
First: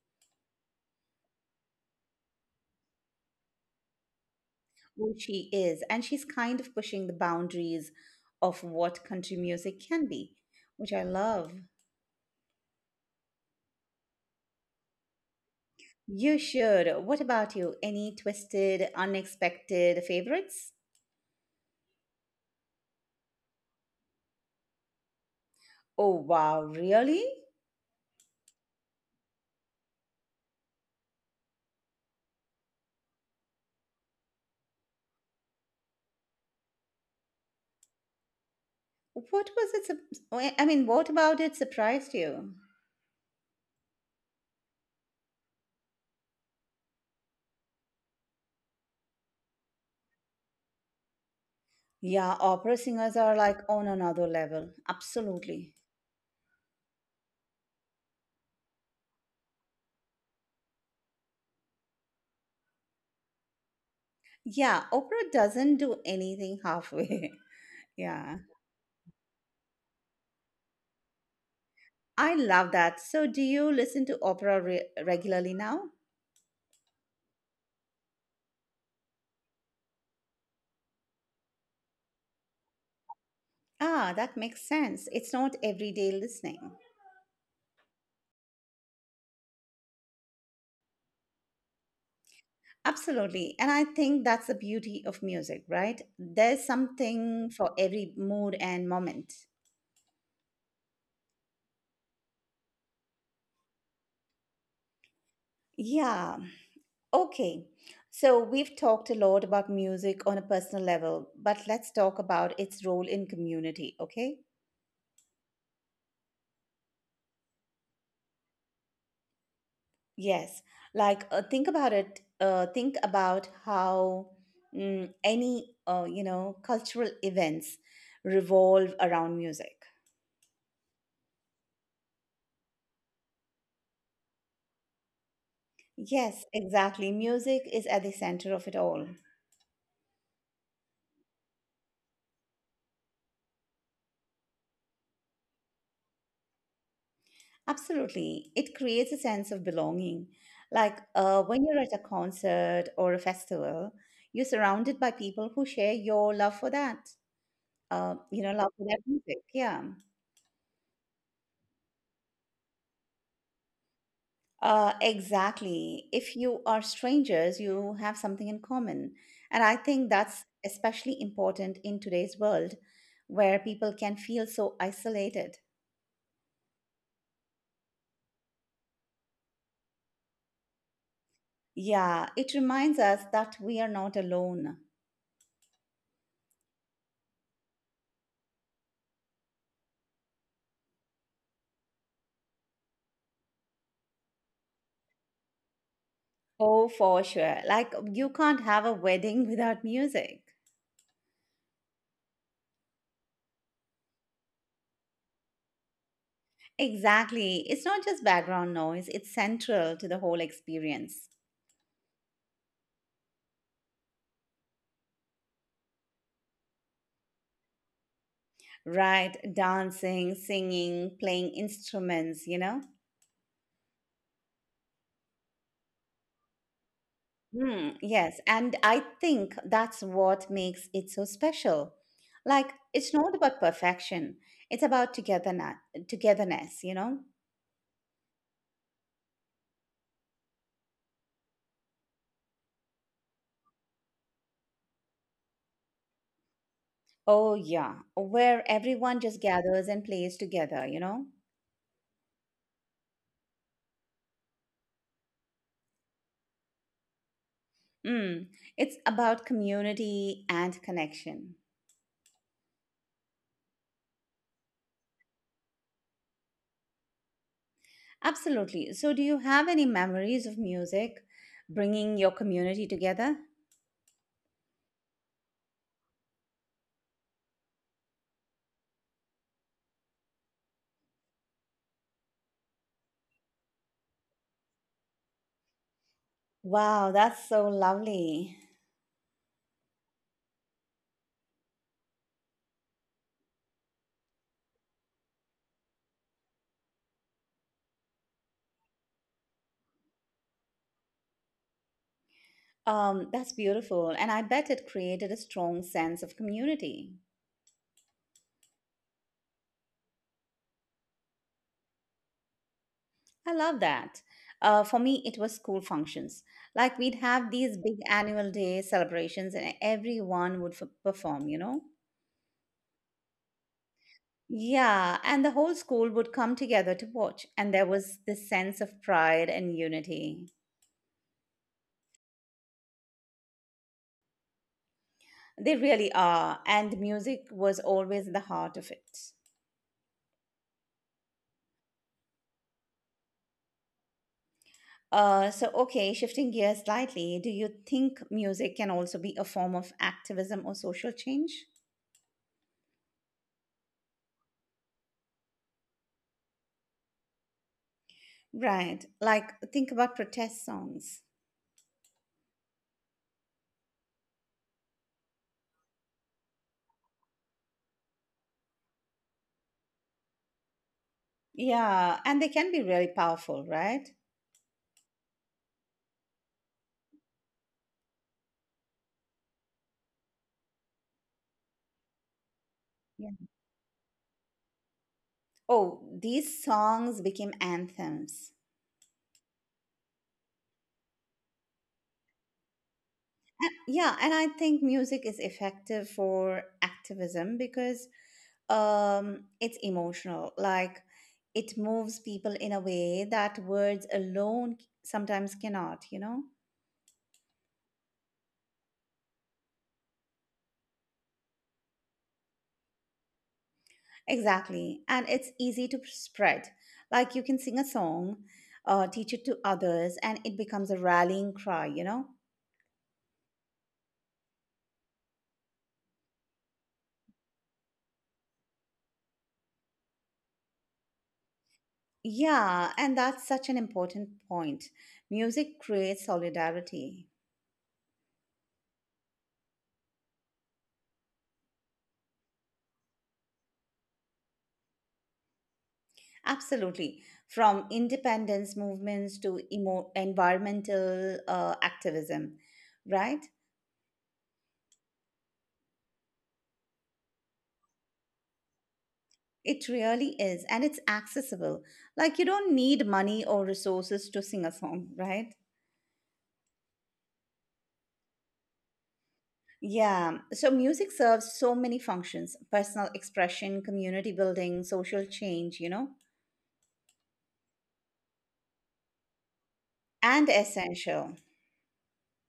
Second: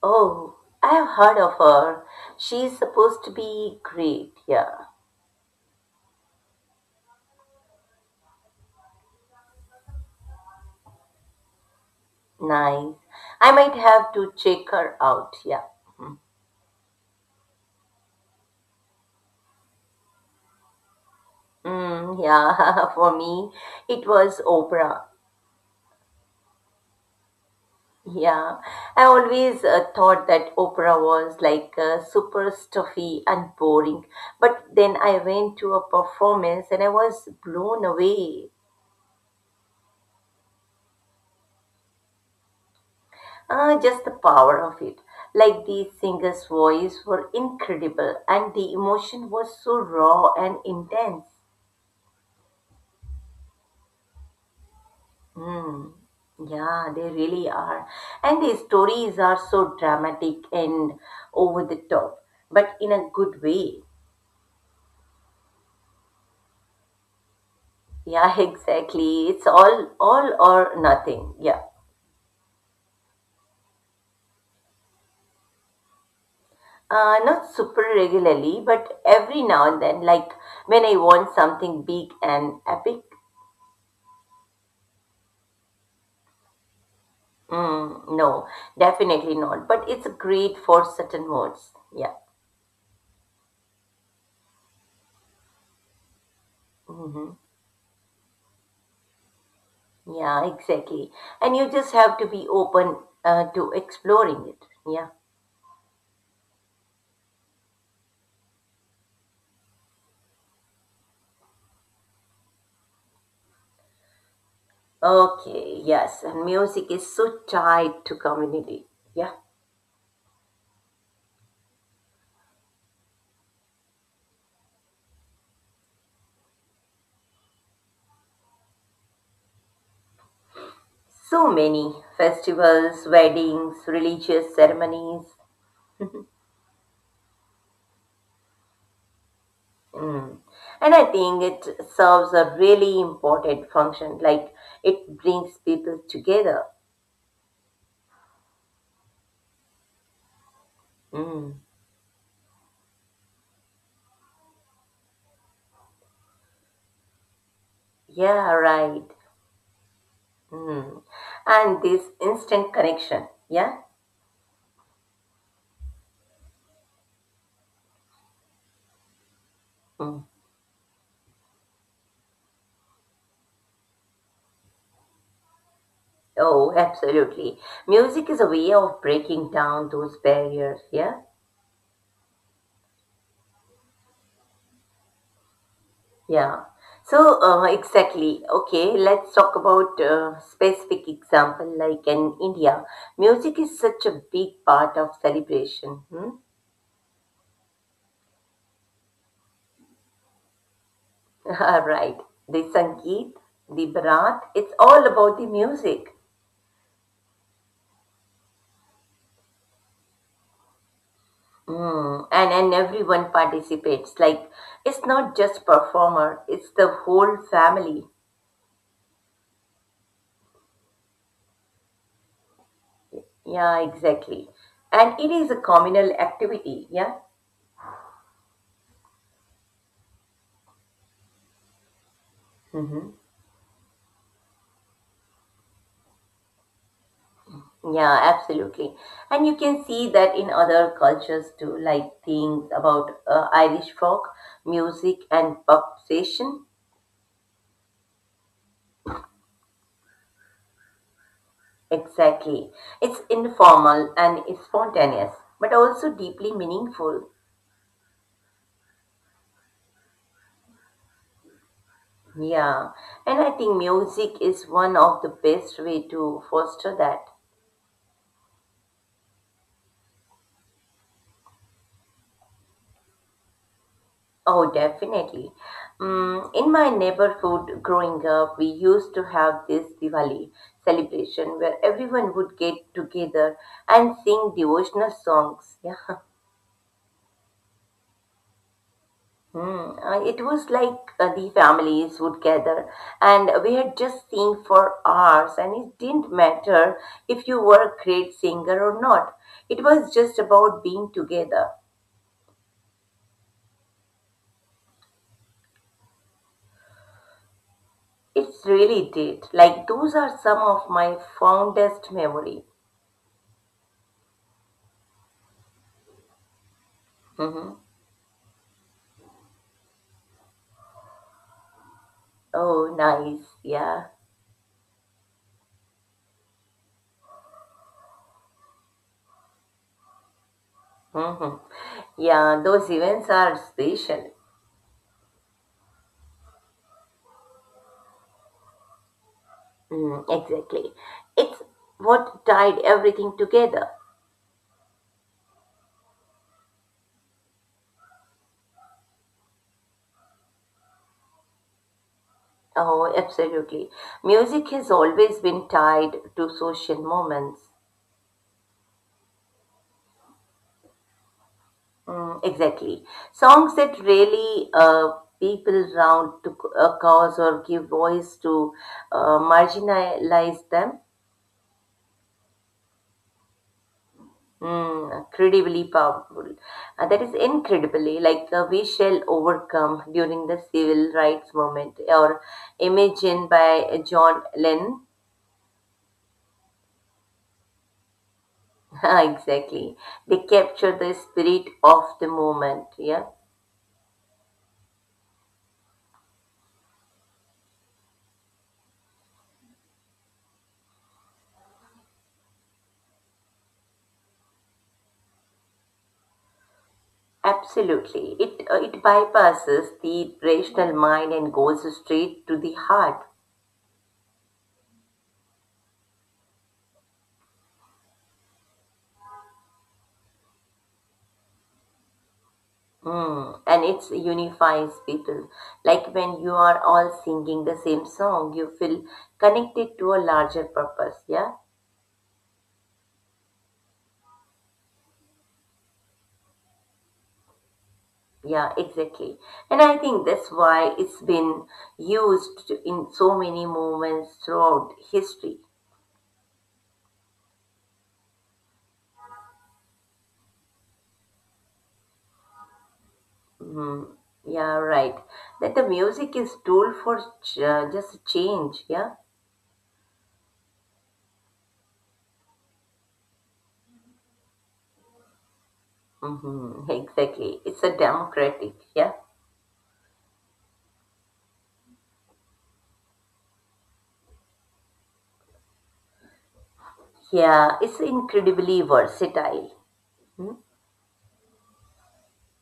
Speaker 2: Oh, I have heard of her. She's supposed to be great. Yeah,
Speaker 1: Well, she is, and she's kind of pushing the boundaries of what country music can be, which I love.
Speaker 2: nice. I might have to check her out. Yeah.
Speaker 1: You should. What about you? Any twisted, unexpected favorites?
Speaker 2: Mm, yeah, *laughs* for me, it was Oprah.
Speaker 1: Oh, wow, really?
Speaker 2: Yeah, I always thought that Oprah was like super stuffy and boring. But then I went to a performance and I was blown away.
Speaker 1: What was it? I mean, what about it surprised you?
Speaker 2: Ah, just the power of it. Like the singer's voice were incredible and the emotion was so raw and intense.
Speaker 1: Yeah, opera singers are like on another level. Absolutely.
Speaker 2: Hmm. Yeah, they really are. And the stories are so dramatic and over the top, but in a good way.
Speaker 1: Yeah, opera doesn't do anything halfway. *laughs*
Speaker 2: Yeah, *laughs*
Speaker 1: Yeah.
Speaker 2: exactly. It's all or nothing. Yeah.
Speaker 1: I love that. So, do you listen to opera regularly now?
Speaker 2: Not super regularly, but every now and then, like when I want something big and epic,
Speaker 1: Ah, that makes sense. It's not everyday listening.
Speaker 2: Mm, no, definitely not. But it's great for certain moods. Yeah.
Speaker 1: Absolutely. And I think that's the beauty of music, right? There's
Speaker 2: Hmm.
Speaker 1: something for every mood and moment.
Speaker 2: Yeah, exactly. And you just have to be open to exploring it. Yeah.
Speaker 1: Yeah. Okay. So, we've talked a lot about music on a personal level, but let's talk about its role in community, okay?
Speaker 2: Okay, yes. And music is so tied to community. Yeah.
Speaker 1: Yes, like think about it. Think about how any cultural events revolve around music.
Speaker 2: So many festivals, weddings, religious ceremonies.
Speaker 1: Yes, exactly. Music is at the center of it all.
Speaker 2: Mm. And I think it serves a really important function. Like it brings people together.
Speaker 1: Absolutely, it creates a sense of belonging. Like
Speaker 2: Mm.
Speaker 1: when you're at a concert or a festival, you're surrounded by people who share your love for that.
Speaker 2: Yeah,
Speaker 1: Love for that
Speaker 2: right.
Speaker 1: music. Yeah.
Speaker 2: Mm. And this instant connection, yeah?
Speaker 1: Exactly. If you are strangers, you have something in common. And I think
Speaker 2: Mm.
Speaker 1: that's especially important in today's world where people can feel so isolated.
Speaker 2: Oh, absolutely. Music is a way of breaking down those barriers, yeah?
Speaker 1: Yeah, it reminds us that we are not alone.
Speaker 2: Yeah. So, exactly. Okay, let's talk about specific example like in India. Music is such a big part of celebration. Hmm?
Speaker 1: Oh, for sure. Like, you can't have a wedding *laughs* without music.
Speaker 2: *laughs* Right. The Sangeet, the Bharat, it's all about the music.
Speaker 1: Exactly. It's not just background noise, it's central to the whole experience.
Speaker 2: Mm, and everyone participates. Like it's not just performer, it's the whole family.
Speaker 1: Right? Dancing, singing, playing instruments, you know?
Speaker 2: Yeah, exactly. And it is a communal activity. Yeah.
Speaker 1: Mm, yes, and I think that's what makes it so special. Like,
Speaker 2: Mm-hmm.
Speaker 1: it's not about perfection, it's about togetherness, togetherness, you know?
Speaker 2: Yeah, absolutely. And you can see that in other cultures too, like things about Irish folk music and pub session.
Speaker 1: Oh, yeah, where everyone just gathers and plays together, you know?
Speaker 2: Exactly. It's informal and it's spontaneous, but also deeply meaningful.
Speaker 1: Mm, it's about community and connection.
Speaker 2: Yeah, and I think music is one of the best way to foster that.
Speaker 1: Absolutely. So, do you have any memories of music bringing your community together?
Speaker 2: Oh, definitely. Mm, in my neighborhood growing up, we used to have this Diwali celebration where everyone would get together and sing devotional songs. Yeah.
Speaker 1: Wow, that's so lovely.
Speaker 2: Hmm, it was like the families would gather and we had just sing for hours and it didn't matter if you were a great singer or not. It was just about being together.
Speaker 1: That's beautiful. And I bet it created a strong sense of community.
Speaker 2: It really did. Like those are some of my fondest memory.
Speaker 1: I love that. For me, it was school functions. Like we'd have
Speaker 2: Hmm.
Speaker 1: these big annual day celebrations and everyone would perform, you know?
Speaker 2: Oh, nice. Yeah.
Speaker 1: Yeah, and the whole school would come together to watch. And there was this sense of pride and unity.
Speaker 2: Hmm. Yeah, those events are special.
Speaker 1: They really are. And music was always the heart of it.
Speaker 2: Mm, exactly. It's what tied everything together.
Speaker 1: Okay, shifting gears slightly, do you think music can also be a form of activism or social change?
Speaker 2: Oh, absolutely. Music has always been tied to social moments.
Speaker 1: Right. Like, think about protest songs.
Speaker 2: Mm, exactly. Songs that really people round to a cause or give voice to marginalize them.
Speaker 1: Yeah, and they can be really powerful, right?
Speaker 2: Mm, incredibly powerful. That is incredibly like we shall overcome during the civil rights movement or
Speaker 1: Yeah.
Speaker 2: Imagine by John Lennon.
Speaker 1: Oh, these songs became anthems.
Speaker 2: *laughs* Exactly. They capture the spirit of the moment. Yeah,
Speaker 1: Yeah, and I think music is effective for activism because it's emotional. Like, it moves people in a way that words alone sometimes cannot, you know?
Speaker 2: absolutely. It bypasses the rational mind and goes straight to the heart.
Speaker 1: Exactly. And it's easy to spread. Like you can sing a song, teach it to others, and it becomes a rallying cry, you know?
Speaker 2: Mm, and it unifies people. Like when you are all singing the same song, you feel connected to a larger purpose. Yeah,
Speaker 1: Yeah, and that's such an important point. Music creates solidarity.
Speaker 2: yeah, exactly. And I think that's why it's been used in so many moments throughout history.
Speaker 1: Absolutely. From independence movements to environmental activism, right?
Speaker 2: Mm, yeah, right. That the music is tool for just change. Yeah,
Speaker 1: It really is. And it's accessible. Like you don't need money or resources to sing a song, right?
Speaker 2: mm-hmm, exactly. It's a democratic. Yeah,
Speaker 1: Yeah, so music serves so many functions personal expression, community building, social change, you know,
Speaker 2: yeah. It's incredibly versatile. Hmm?
Speaker 1: and essential.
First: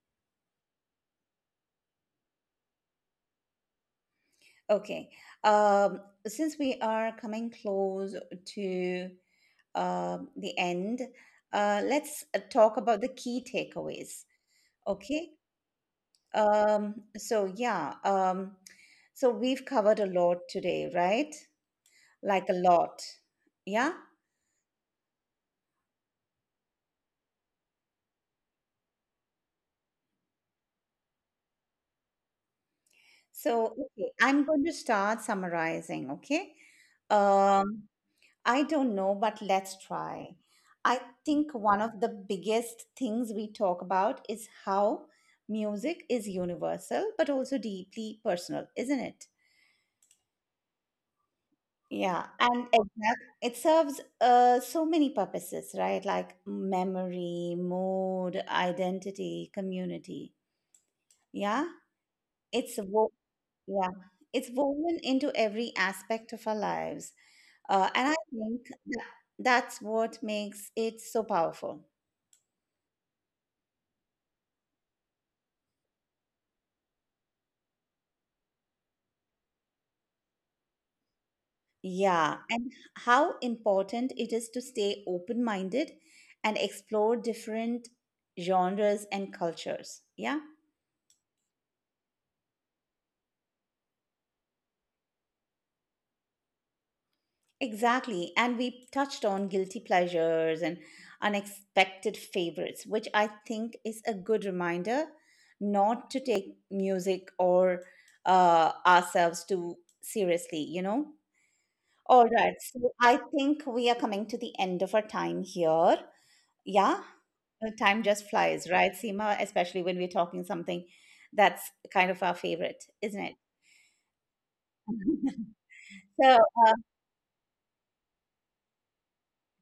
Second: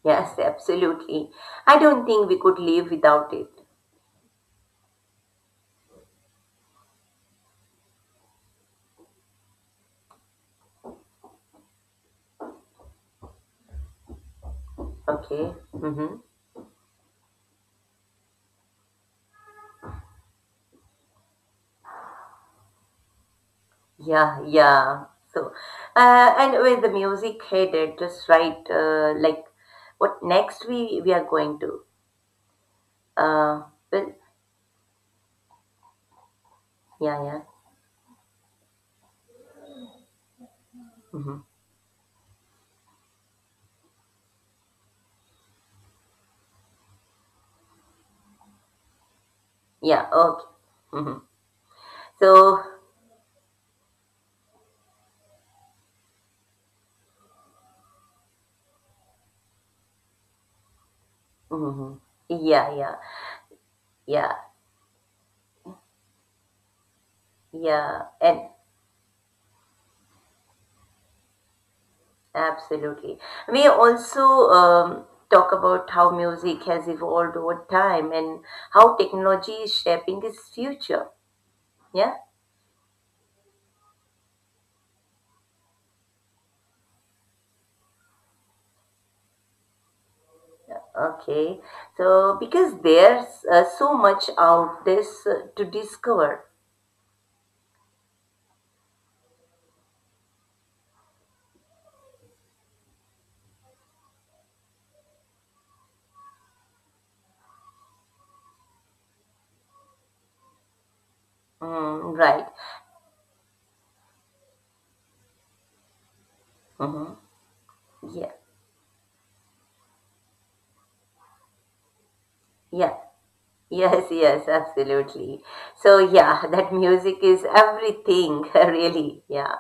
Speaker 2: Yes, absolutely. I don't think we could live without it.
Speaker 1: Okay, um, since we are coming close to the end, let's talk about the key takeaways. Okay,
Speaker 2: Okay. Mm-hmm.
Speaker 1: um, so yeah, um, so we've covered a lot today, right? Like a lot. Yeah.
Speaker 2: Yeah, yeah. So, and with the music headed just right, like what next we are going to.
Speaker 1: So,
Speaker 2: Uh,
Speaker 1: okay,
Speaker 2: well,
Speaker 1: I'm going to start summarizing, okay?
Speaker 2: yeah, yeah.
Speaker 1: Um, I don't know, but let's try. I
Speaker 2: Mm-hmm.
Speaker 1: think one of the biggest things we talk about is how music is universal, but also deeply personal, isn't it?
Speaker 2: Yeah. Okay. Mm-hmm.
Speaker 1: Yeah, and
Speaker 2: So,
Speaker 1: exact, it serves so many purposes, right? Like memory, mood, identity, community. Yeah,
Speaker 2: mm-hmm.
Speaker 1: it's
Speaker 2: Yeah, yeah,
Speaker 1: wo- yeah,
Speaker 2: yeah,
Speaker 1: it's woven into every aspect of our lives. And I
Speaker 2: yeah, and
Speaker 1: think that that's what makes it so powerful.
Speaker 2: absolutely. We also um, talk about how music has evolved over time and how technology is shaping its future. Yeah.
Speaker 1: Yeah, and how important it is to stay open minded and explore different genres and cultures. Yeah,
Speaker 2: Okay. So because there's so much out this to discover.
Speaker 1: exactly. And we touched on guilty pleasures and unexpected favorites, which I think is a good reminder not to take music or ourselves too seriously, you know? All
Speaker 2: Mm,
Speaker 1: right.
Speaker 2: right.
Speaker 1: So I think we are coming to the end of our time here. Yeah,
Speaker 2: Mm-hmm.
Speaker 1: time just
Speaker 2: Yeah.
Speaker 1: flies, right, Seema? Especially when we're talking something that's kind of our favorite,
Speaker 2: Yeah.
Speaker 1: isn't it?
Speaker 2: Yes, yes,
Speaker 1: *laughs*
Speaker 2: absolutely. So
Speaker 1: so
Speaker 2: yeah, *laughs* that music is everything, *laughs* really. Yeah.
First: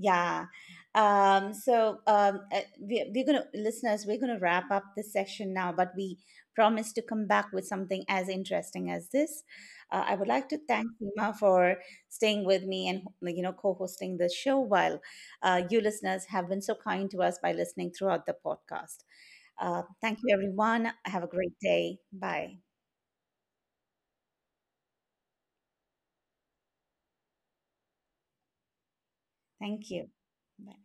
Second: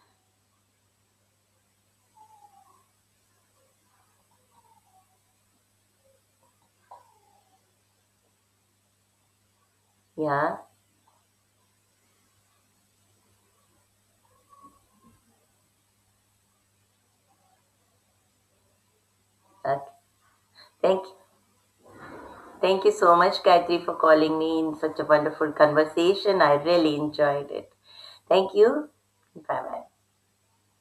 Speaker 1: Yeah. We're going to, listeners, we're going to wrap up this section now, but we promise to come back with something as interesting as this. I would like to
Speaker 2: Yeah.
Speaker 1: thank Seema for staying with me and, you know, co-hosting the show while you listeners have been so kind to us by listening throughout the podcast.
Speaker 2: Okay.
Speaker 1: Thank you, everyone.
Speaker 2: Thank you.
Speaker 1: Have a great day. Bye.
Speaker 2: Thank you so much, Gayatri, for calling me in such a wonderful conversation. I really enjoyed it. Thank you. Bye bye.
Speaker 1: Thank you. Bye.